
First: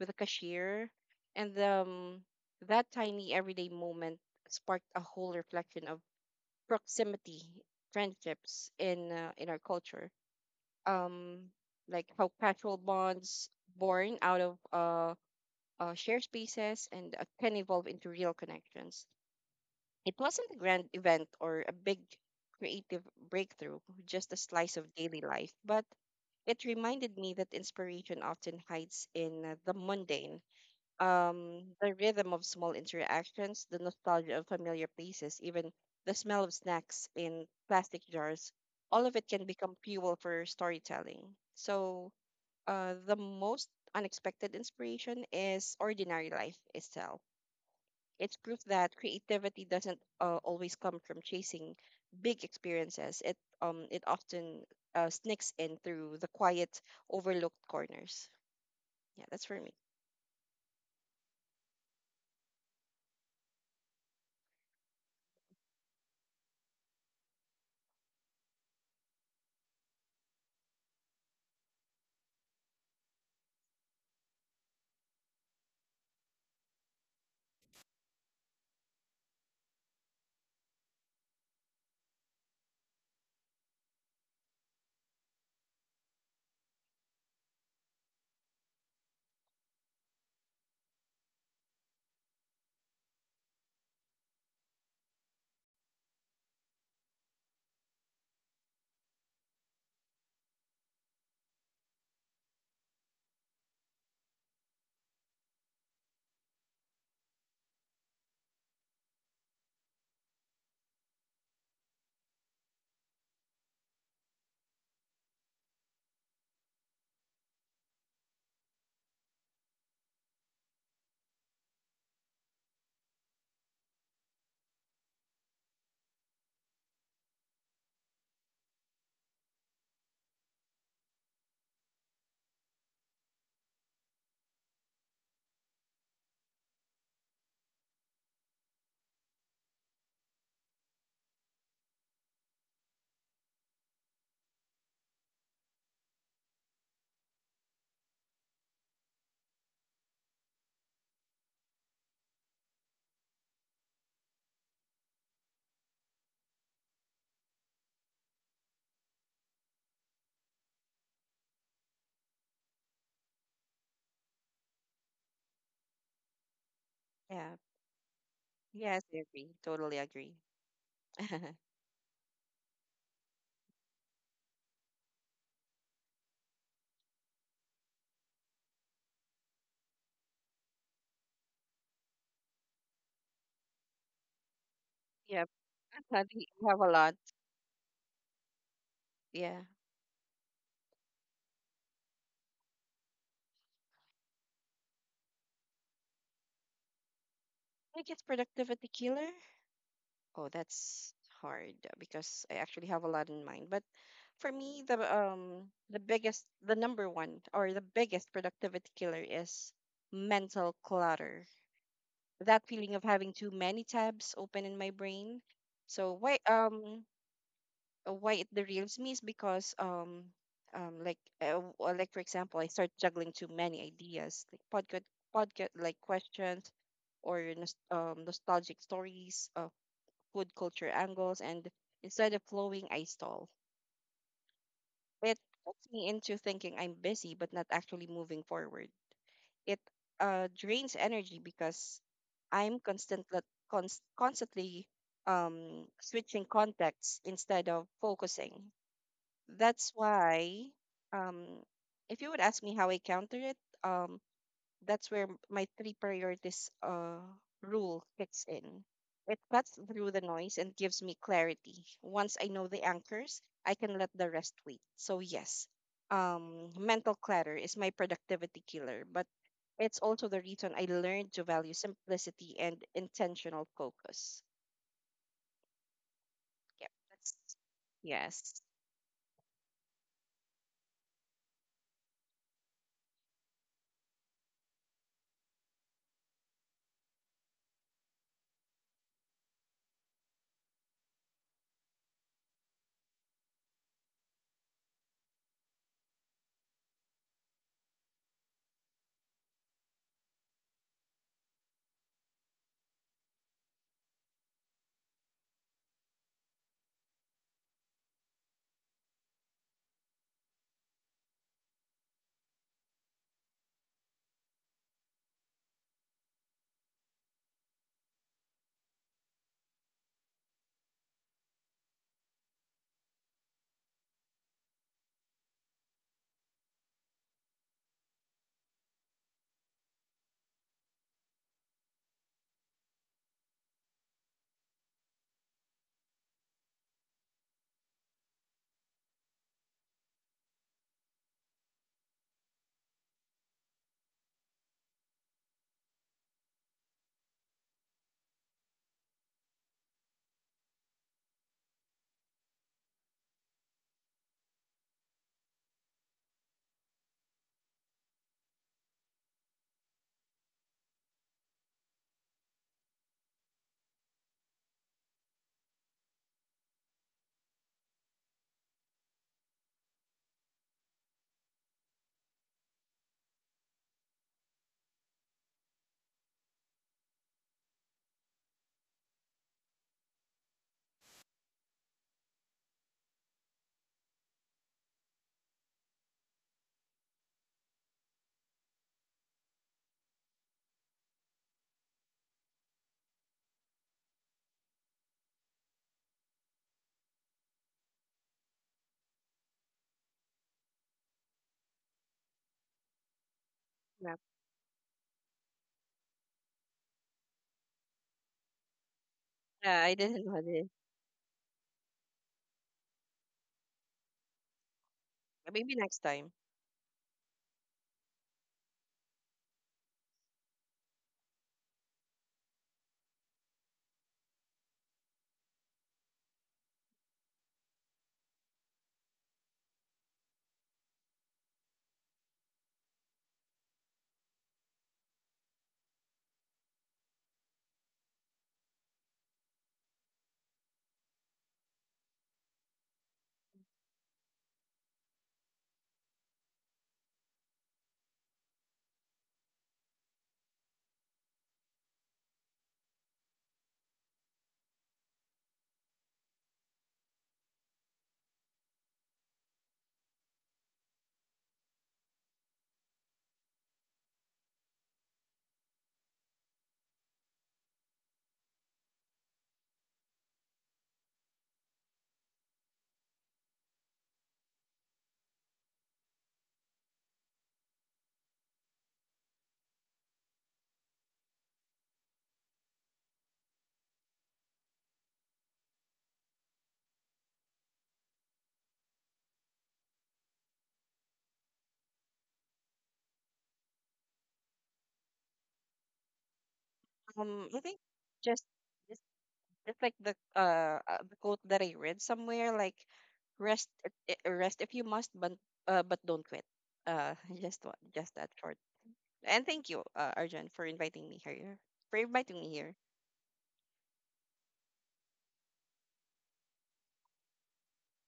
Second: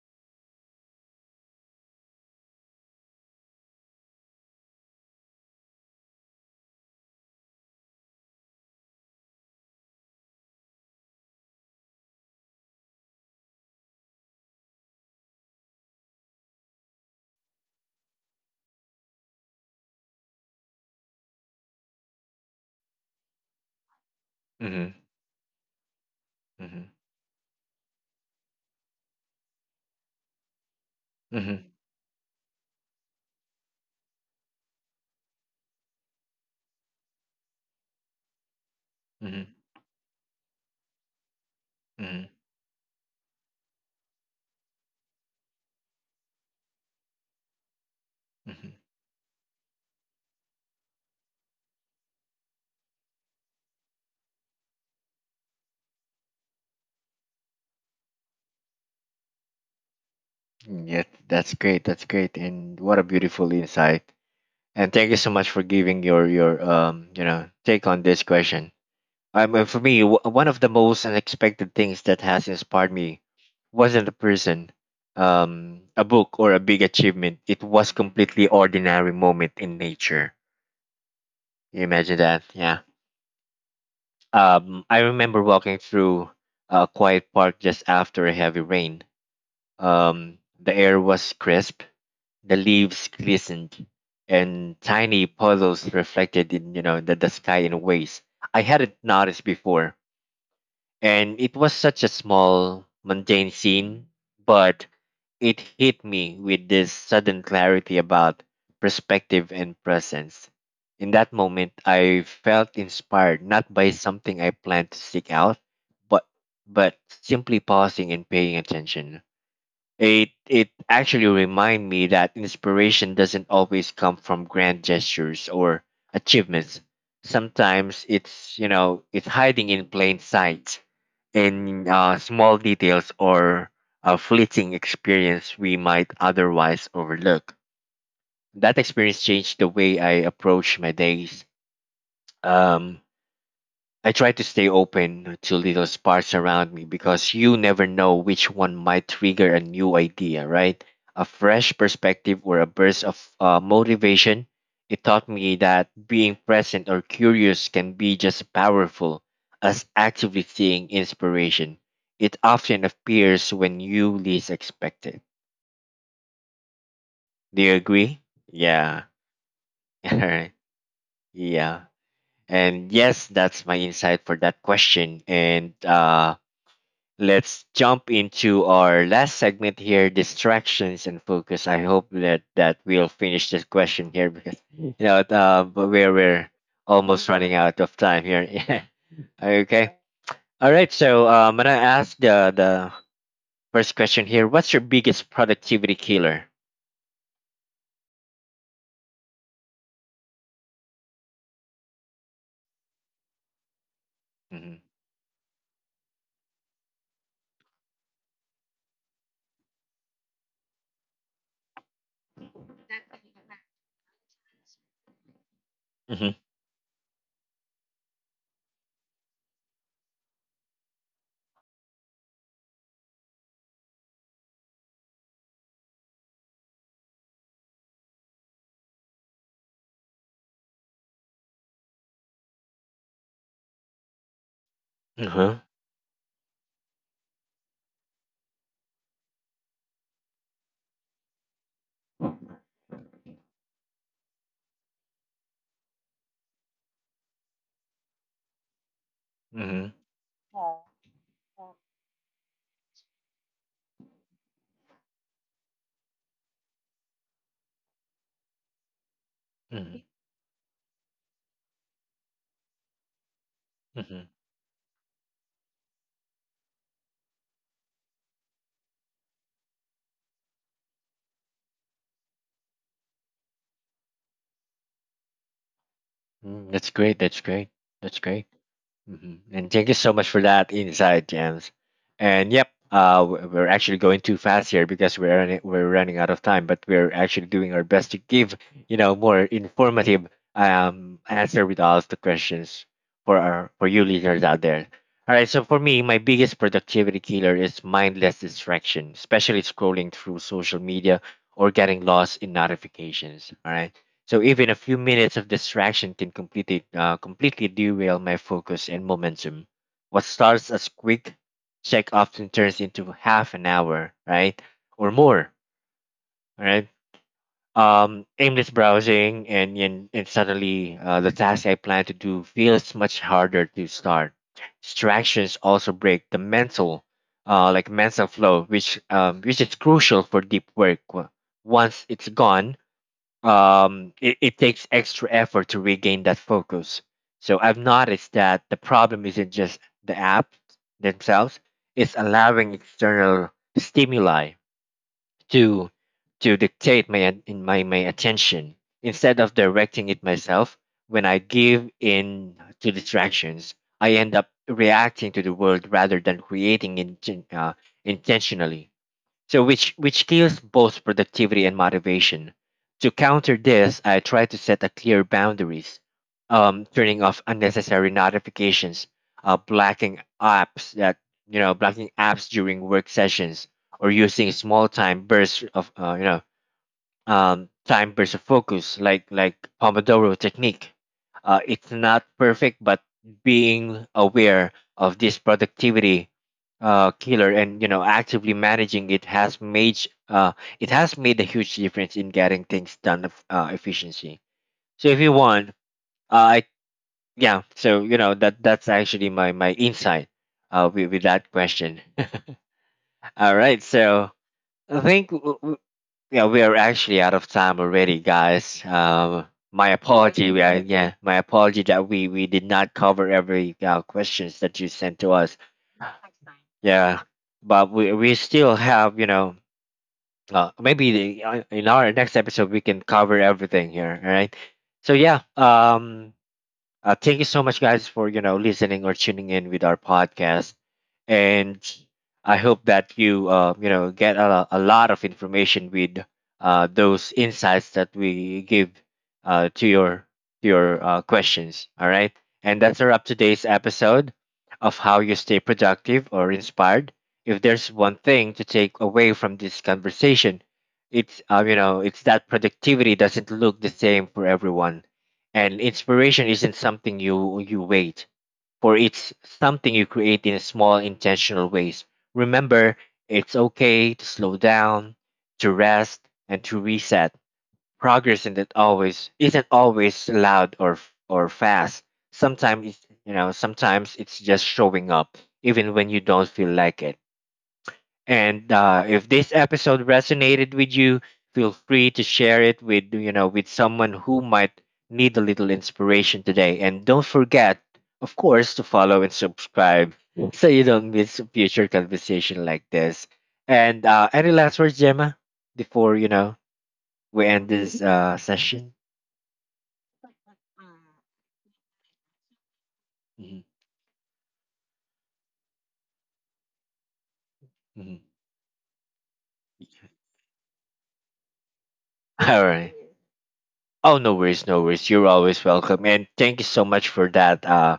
Speaker 2: with a cashier, and that tiny everyday moment sparked a whole reflection of proximity, friendships in our culture. Um, like how casual bonds born out of shared spaces and can evolve into real connections. It wasn't a grand event or a big creative breakthrough, just a slice
Speaker 1: Mm-hmm.
Speaker 2: of daily life, but it
Speaker 1: Mm-hmm.
Speaker 2: reminded me that inspiration often hides in the mundane, the rhythm of small interactions, the nostalgia of familiar places, even the smell of snacks in plastic jars, all of it can
Speaker 1: Mm-hmm.
Speaker 2: become fuel for storytelling. So,
Speaker 1: Mm-hmm.
Speaker 2: the most unexpected inspiration is ordinary life itself. It's proof
Speaker 1: Mm-hmm.
Speaker 2: that creativity doesn't always come from chasing big experiences. It often sneaks in through the quiet, overlooked corners. Yeah, that's for me.
Speaker 1: Yes, that's great. That's great. And what a beautiful insight. And thank you so much for giving your take on this question. For me, one of the most unexpected things that has inspired me wasn't a person, a book, or a big achievement. It was completely ordinary moment in nature. You imagine that? Yeah. I remember walking through a quiet park just after a heavy rain. The air was crisp, the leaves glistened, and tiny puddles reflected in the sky in ways I hadn't noticed before. And it was such a small, mundane scene, but it hit me with this sudden clarity about perspective and presence. In that moment, I felt inspired not by something I planned to seek out, but simply pausing and paying attention. It actually remind me that inspiration doesn't always come from grand gestures or achievements. Sometimes it's you know it's hiding in plain sight, in small details or a fleeting experience we might otherwise overlook. That experience changed the way I approach my days. Um, I try to stay open to little sparks around me because you never know which one might trigger a new idea, right? A fresh perspective or a burst of motivation. It taught me that being present or curious can be just as powerful as actively seeking inspiration. It often appears when you least expect it.
Speaker 2: Yeah.
Speaker 1: Do you agree?
Speaker 2: Yes,
Speaker 1: Yeah.
Speaker 2: I agree. Totally
Speaker 1: All
Speaker 2: agree.
Speaker 1: right. Yeah. And yes, that's my insight for that question. And let's jump into our last segment here, distractions and focus. I hope that we'll finish this question here because you know
Speaker 2: Yep.
Speaker 1: but
Speaker 2: I think
Speaker 1: we're
Speaker 2: you have a lot.
Speaker 1: almost running out of time here. Yeah.
Speaker 2: Yeah.
Speaker 1: Okay, all right, so I'm gonna ask the first question here: what's your biggest productivity killer?
Speaker 2: I guess productivity killer. Oh, that's hard because I actually have a lot in mind. But for me,
Speaker 1: Mm-hmm.
Speaker 2: the biggest, the number one or the biggest productivity killer is mental clutter. That feeling of having too many tabs open in my brain. So
Speaker 1: Mm-hmm.
Speaker 2: why it derails me is because like for example I start juggling too many ideas like podcast like questions or nostalgic stories food culture angles and instead of flowing I stall. It
Speaker 1: Uh-huh.
Speaker 2: puts me into thinking I'm busy but not actually moving forward. It drains energy because I'm constant like, const- constantly switching contexts instead of focusing. That's
Speaker 1: Mm-hmm.
Speaker 2: why, um, if you would ask me how I counter it, um, that's where my three priorities rule kicks in. It cuts
Speaker 1: Mm-hmm.
Speaker 2: through the noise and gives me clarity. Once I know the anchors, I can let
Speaker 1: Mm-hmm.
Speaker 2: the rest wait. So, yes, mental clutter is my productivity killer, but it's also the reason I learned to value simplicity and intentional focus.
Speaker 1: Mm-hmm.
Speaker 2: Yep,
Speaker 1: That's great,
Speaker 2: that's,
Speaker 1: that's great, that's great.
Speaker 2: yes.
Speaker 1: Hmm. And thank you so much for that insight, James. And yep, we're actually going too fast here because we're running out of time. But we're actually doing our best to give more informative answer with all of the questions for our for you listeners out there. All right, so for me, my biggest productivity killer is mindless distraction, especially scrolling through social media or getting lost in notifications. All right, so even a few minutes of distraction can completely derail my focus and momentum. What starts as quick check often turns into half an hour, right, or more, right? Aimless browsing and and suddenly the task I plan to do feels much harder to start. Distractions also break the mental, like mental flow, which is crucial for deep work. Once it's gone, it takes extra effort to regain that focus. So I've noticed that the problem isn't just the apps themselves, it's allowing external stimuli to dictate my at- in my, my attention instead of directing it myself when I give in to distractions. I end up reacting to the world rather than creating intentionally. So which kills both productivity and motivation. To counter this, I try to set a clear boundaries, turning off unnecessary notifications, blocking apps that you know blocking apps during work sessions, or using small time bursts of time versus focus, like Pomodoro technique. It's not perfect, but being aware of this productivity killer and actively managing uh, it has made a huge difference in getting things done of, efficiency. So if you want, I yeah, so that that's actually my insight with that question. All right, so I think yeah, we are actually out of time already, guys.
Speaker 2: Yeah, I
Speaker 1: My
Speaker 2: didn't know
Speaker 1: apology.
Speaker 2: this.
Speaker 1: We are, yeah, my apology that we did not cover every questions that you sent to us.
Speaker 2: Maybe next time.
Speaker 1: Yeah, but we still have maybe in our next episode we can cover everything here. All right. So yeah. Thank you so much, guys, for listening or tuning in with our podcast, and I hope that get a lot of information with those insights that we give uh, to your to your questions. All right, and that's our up today's episode of how you stay productive or inspired. If there's one thing to take away from this conversation, it's you know it's that productivity doesn't look the same for everyone and inspiration isn't something you wait for. It's something you create in small intentional ways. Remember, it's okay to slow down, to rest, and to reset. Progress isn't always loud or fast. Sometimes it's you know sometimes it's just showing up, even when you don't feel like it. And if this episode resonated with you, feel free to share it with with someone who might need a little inspiration today. And don't forget, of course, to follow and subscribe so you don't miss a future conversation like this. And any last words, Gemma, before we
Speaker 2: I
Speaker 1: end
Speaker 2: think
Speaker 1: this
Speaker 2: just
Speaker 1: session?
Speaker 2: just, just like the quote that I read somewhere, like
Speaker 1: Mhm,
Speaker 2: rest if you must, but don't quit. Uh, just what, just that
Speaker 1: mhm.
Speaker 2: short. And thank you, Arjun, for inviting me here. For inviting me here.
Speaker 1: All right. Oh, no worries, no worries. You're always welcome. And thank you so much for that.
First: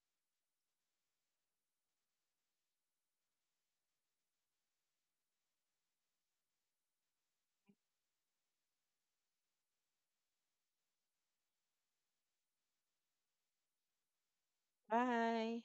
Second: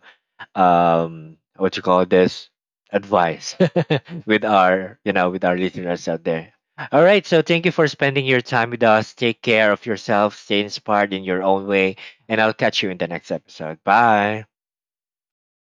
Speaker 1: um, what you call this, advice with our with our listeners out there. All right, so thank you for spending your time with us. Take care of yourself, stay inspired in your own way, and I'll catch you in the next episode. Bye.
Speaker 2: Bye.